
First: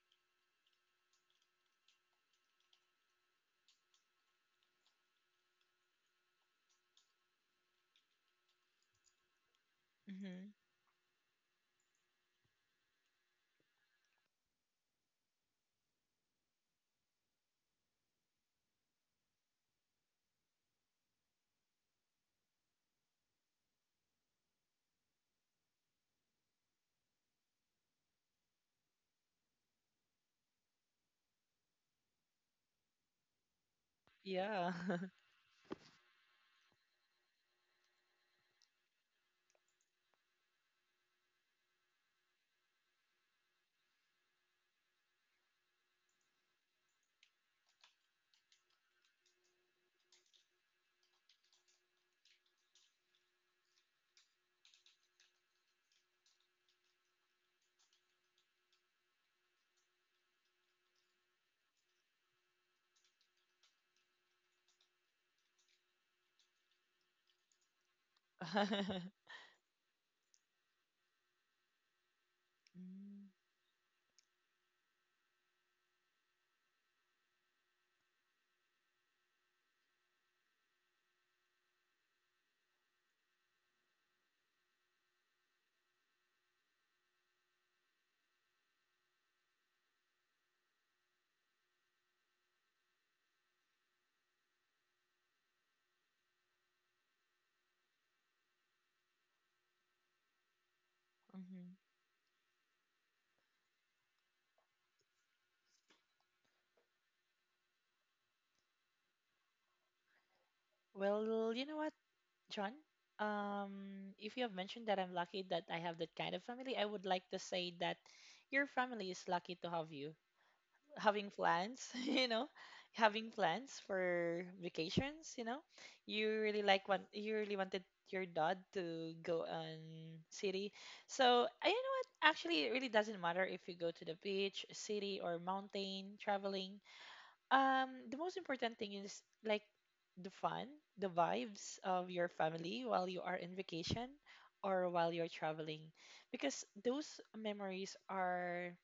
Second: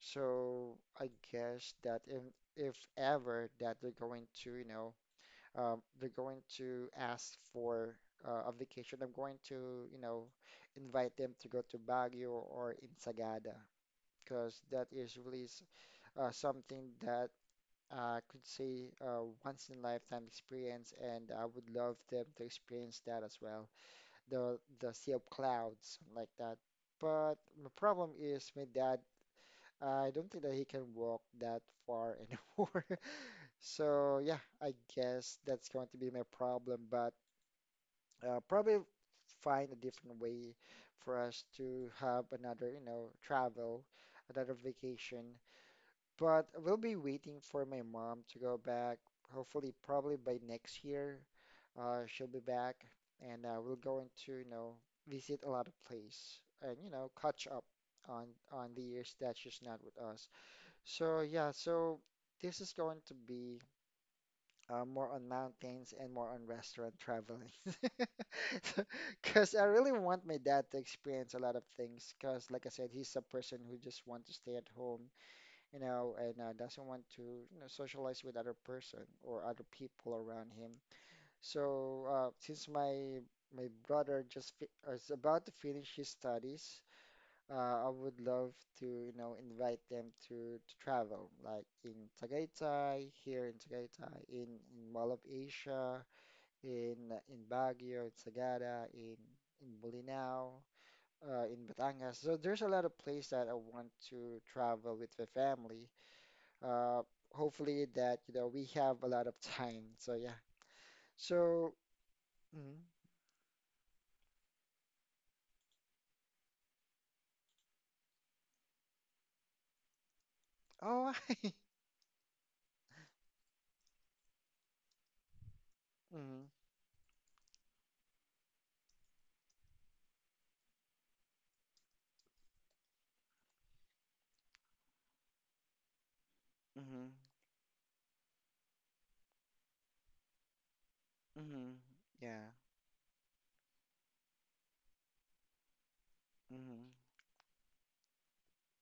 So I guess that if ever that they're going to, you know, they're going to ask for a vacation. I'm going to, you know, hmm, invite them to go to Baguio or in Sagada because that is really something that I could say once in a lifetime experience, and I would love them to experience that as well. The sea of clouds, something like that. But my problem is my dad. I don't think that he can walk that far anymore. So yeah, yeah. I guess that's going to be my problem. But probably find a different way for us to have another, you know, travel, another vacation. But we'll be waiting for my mom to go back. Hopefully, probably by next year, she'll be back, and we're going to, you know, visit a lot of place and, you know, catch up on on the years that she's not with us. So yeah, so this is going to be more on mountains and more on restaurant traveling. Because I really want my dad to experience a lot of things. Because, like I said, he's a person who just wants to stay at home, you know, and doesn't want to, you know, socialize with other person or other people around him. So, since my brother just fi is about to finish his studies, I would love to, you know, invite them to travel, like in Tagaytay, here in Tagaytay, in Mall of Asia, in Baguio, in Sagada, in Bolinao, in Mm-hmm. Batangas. So there's a lot of place that I want to travel with the family. Uh, hopefully that, you know, we have a lot of time. So yeah. Well, you So, know what, John? mm, If you have mentioned that I'm lucky that I have that kind of family, I would like to say that your family is lucky to have you. oh, Having plans, you know, having plans for vacations, you know. You mm-hmm, really like one. You really wanted your dad to go on city. So I, you know what? Actually it really doesn't matter if you go to the beach, city or mountain traveling. mm-hmm, The most important thing is like the fun, the mm-hmm, vibes of your yeah, family while you are in vacation or while you're traveling because mm-hmm, those memories are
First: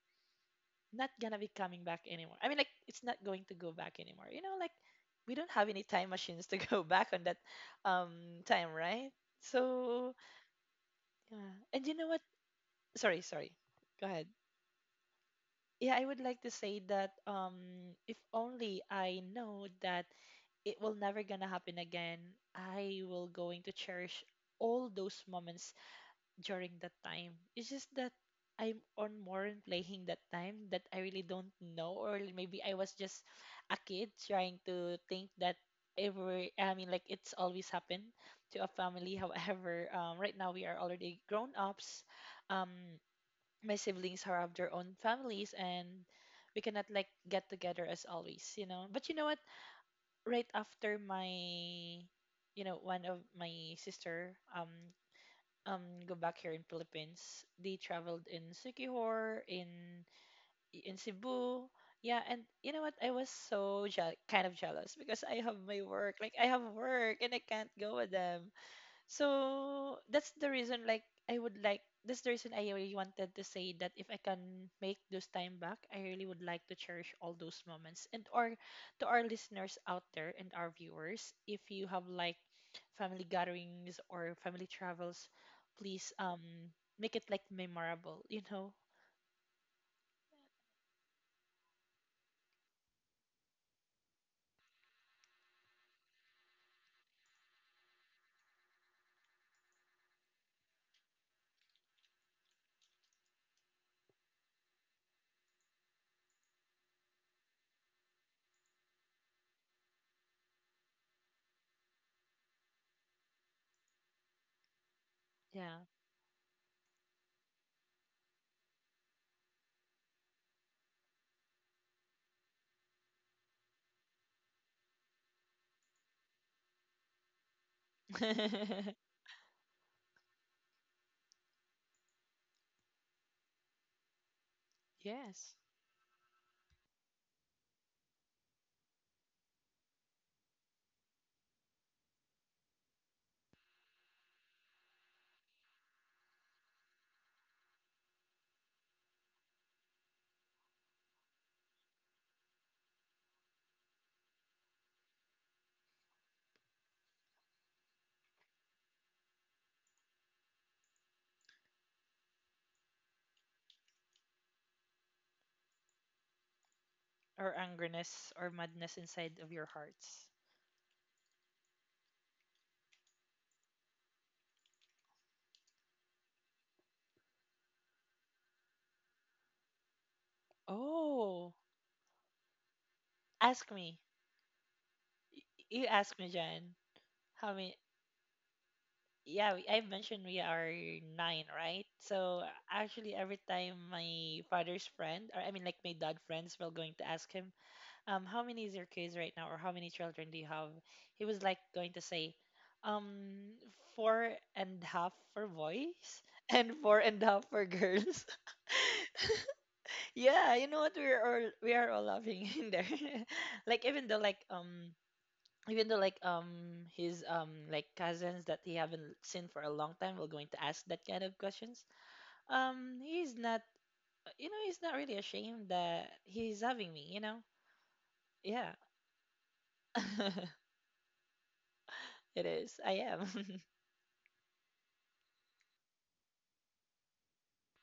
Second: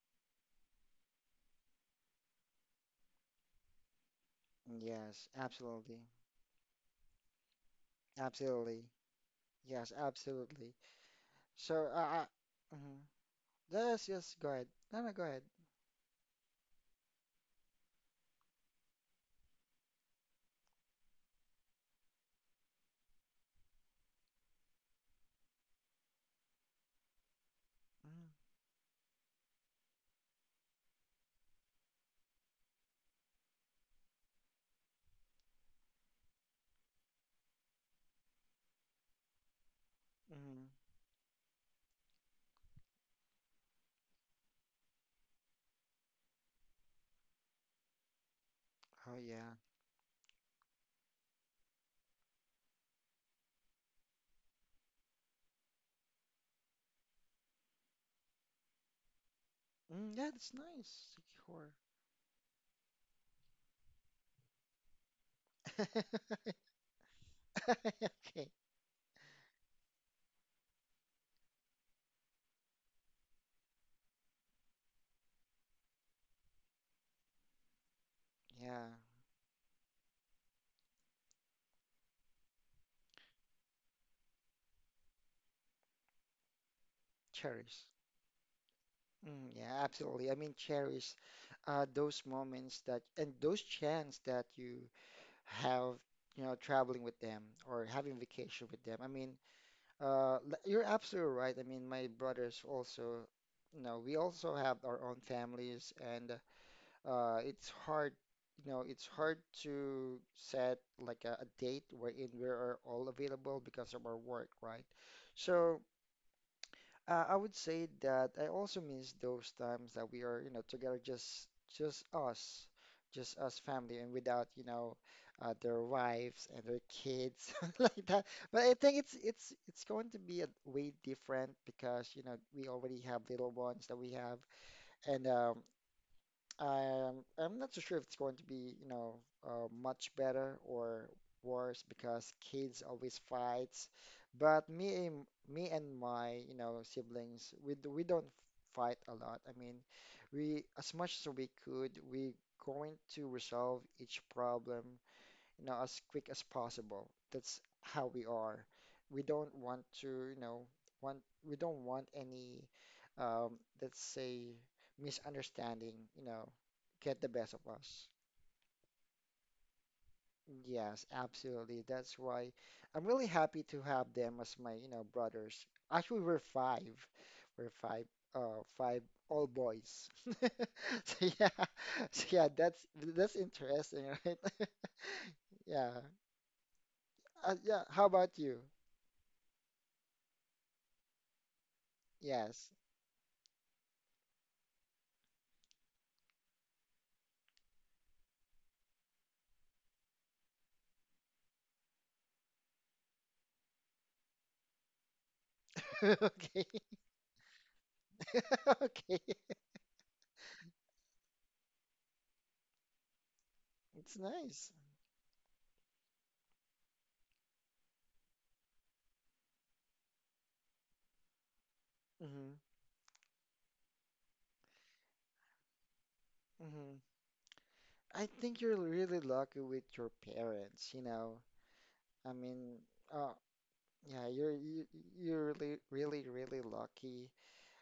not gonna be coming back anymore. I mean, like it's not going to go back anymore. You know, like yes, we don't have any absolutely. time machines to go back on that time, Absolutely. right? Yes, So absolutely. yeah. So, And you know what? uh, uh mhm. Sorry, sorry. Yes, Go ahead. yes, go ahead. No, no, go ahead. Yeah, I would like to say that if only I know that it will never gonna happen again, I will going to cherish all those moments during that time. It's just that I'm on more in playing that time that I really don't know, or maybe I was just a kid trying to think that every, I mean, like it's always happened to a family. However, right now Mm-hmm. we are already grown ups. Um, my siblings are of their own families, and we cannot like get together as always, you know. But you Oh, know what? yeah. Right after my one of my sister um go back here in Philippines. They traveled in Sikihor, Mm, yeah, that's in nice. Cebu. Secure. Yeah, and you know what? I was so kind of jealous because I have my work. Like I have work and I can't go with Okay. them. So that's the reason like I would like that's the reason I really wanted to say that if I can make those time back, I really would like to cherish all those moments. And or Yeah, to our listeners out there and our viewers, if you have like family gatherings or family travels, please make it like cherish. memorable, you know? Mm, yeah, absolutely. I mean, cherish those moments that and those chance that you have, you know, traveling with them or having vacation with them. I mean, Uh, l- you're absolutely right. I mean, my brothers also, you know, we also have our own families, and it's hard, you know, it's hard to set like a date wherein we are all available because of our work, right? Yeah. So, I would say that I also miss those times that we are, you know, together, just us, just us family, and without, you know, their wives and their kids like that. But I think it's going to be a way different because, you know, we already have little ones that we have, and Yes. I'm not so sure if it's going to be, you know, much better or worse because kids always fights. But me and my, you know, siblings, we d- we don't fight a lot. I mean, we as much as we could, we going to resolve each problem you know, as quick as possible. That's how we are. We don't want to, you know, want we don't want any, um, let's say, misunderstanding, you know, get the best Or of us. angerness or madness inside of your hearts. Yes, absolutely. That's why I'm really happy to have them as my, you know, brothers. Actually, we're five. We're five, all boys. So yeah, Oh, so yeah, that's ask me. interesting, right? You Yeah. ask me, Jan. How many? Yeah, how about you? Yeah, I've mentioned we are nine, right? So Yes. actually, every time my father's friend, or I mean, like my dad friends, were going to ask him, how many is your kids right now, or how many children do you have? He was like going to say, um, four and half for boys Okay. and four and half for girls. Okay. Yeah, you know what? We are all laughing in there. Like It's nice. Even though like his like cousins that he haven't seen for a long time will going to ask that kind of questions, Hmm. He's not you know, he's not really ashamed that he's having Hmm. me, you know. I think Yeah. you're really lucky with your parents, you know. I It mean, is, I am. oh, yeah, you're really lucky.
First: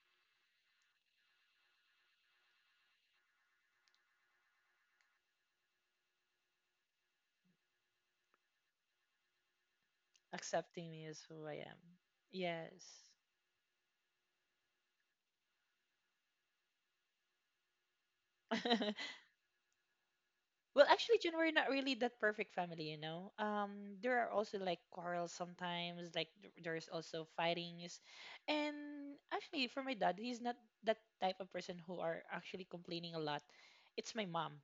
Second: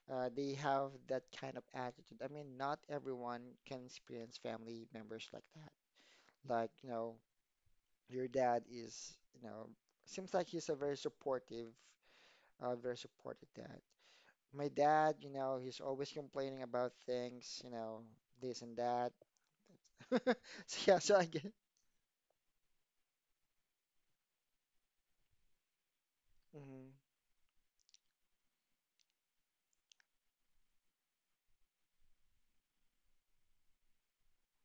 They have that kind of attitude. I mean, not everyone can experience family members like that. Like, you know, your dad is, you know, seems like he's Accepting me as who I am. Very Yes. supportive dad. My dad, you know, he's always complaining about things, you know, this and that. So Well, yeah, so actually, I Jun, guess. we're not really that perfect family, you know. There are also like quarrels sometimes, like there's Hmm. also fightings, and actually, for my dad, he's not that type of person who are actually complaining a lot. It's my mom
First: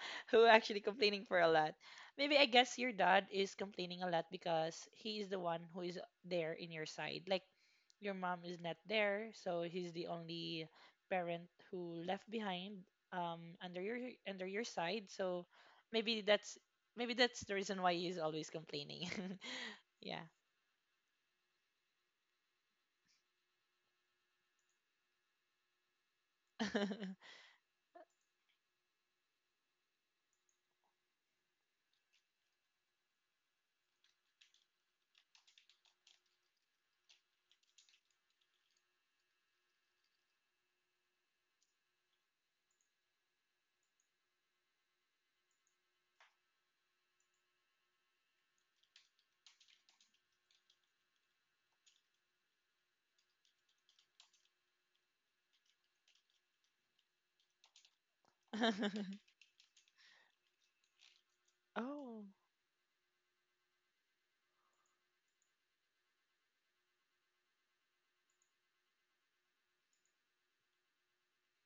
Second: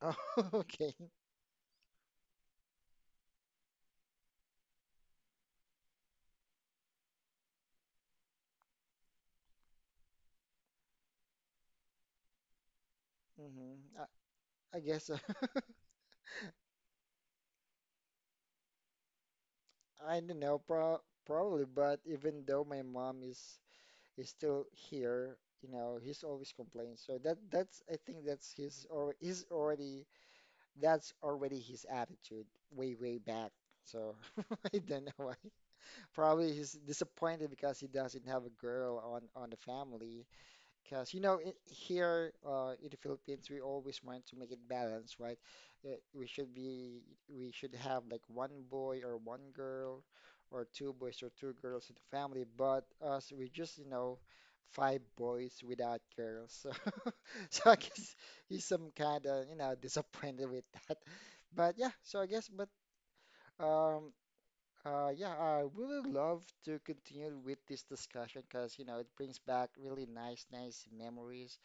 Oh, who actually okay. complaining for a lot. Maybe I guess your dad is complaining a lot because he is the one who is there in your side. Like your mom is not there, so he's the only parent who left behind um, Hmm. under your under your I side. guess so. So maybe that's maybe that's the reason why he's always complaining. I Yeah. don't know, probably, but even though my mom is still here, you know, he's always complaining. So that's I think that's his or he's already that's already his attitude way back. So I don't know why. Probably he's disappointed because he doesn't have a girl on the family. Because you know I here in the Philippines we always want to make it balanced, right? Uh, We should be we should have like one boy or one girl, or two boys or two girls in the family. But us we just you know five boys without girls. So so I guess he's some kind of you know disappointed with that. But yeah, so Oh, I guess but. Um, yeah, I really love to continue with this discussion because, you know, it brings back really nice, nice memories.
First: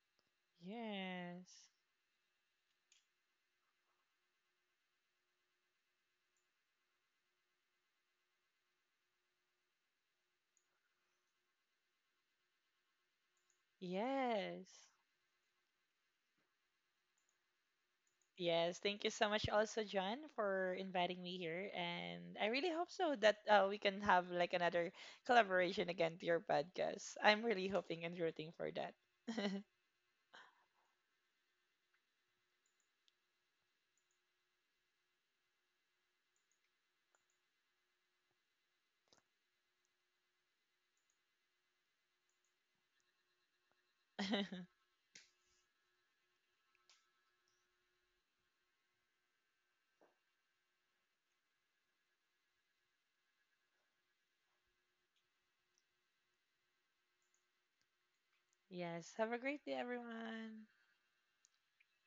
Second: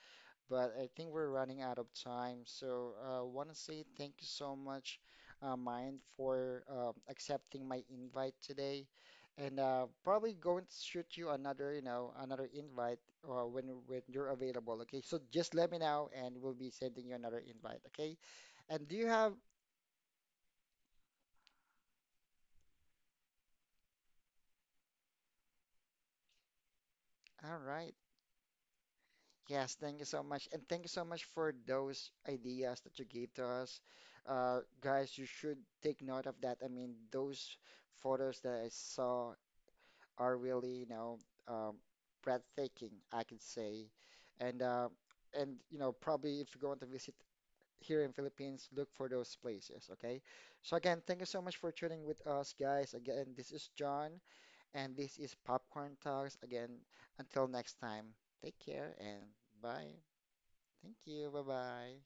But I think we're running yes, out of time. So I want to say thank you so much, Mind, for accepting my invite today. And probably going to shoot you another, you know, another invite when you're available. yes, Okay, so just let me know, and we'll be sending you another invite. Okay, yes. and do Thank you you so have? much, also John, for inviting me here, and I really hope so that we can have like another collaboration again to your podcast. I'm All really right. hoping and rooting for that. Yes, thank you so much. And thank you so much for those ideas that you gave to us. Guys, you should take note of that. I mean, those photos that I saw are really, you know, um, breathtaking, I can say. And you know, probably if you're going to visit here in Philippines, look for those places, okay? So again, thank you so much for tuning with us, guys. Again, this is John, and this is Popcorn Talks. Again, until next time, take care Yes. and Have a great day, bye. everyone. Thank you. Bye bye.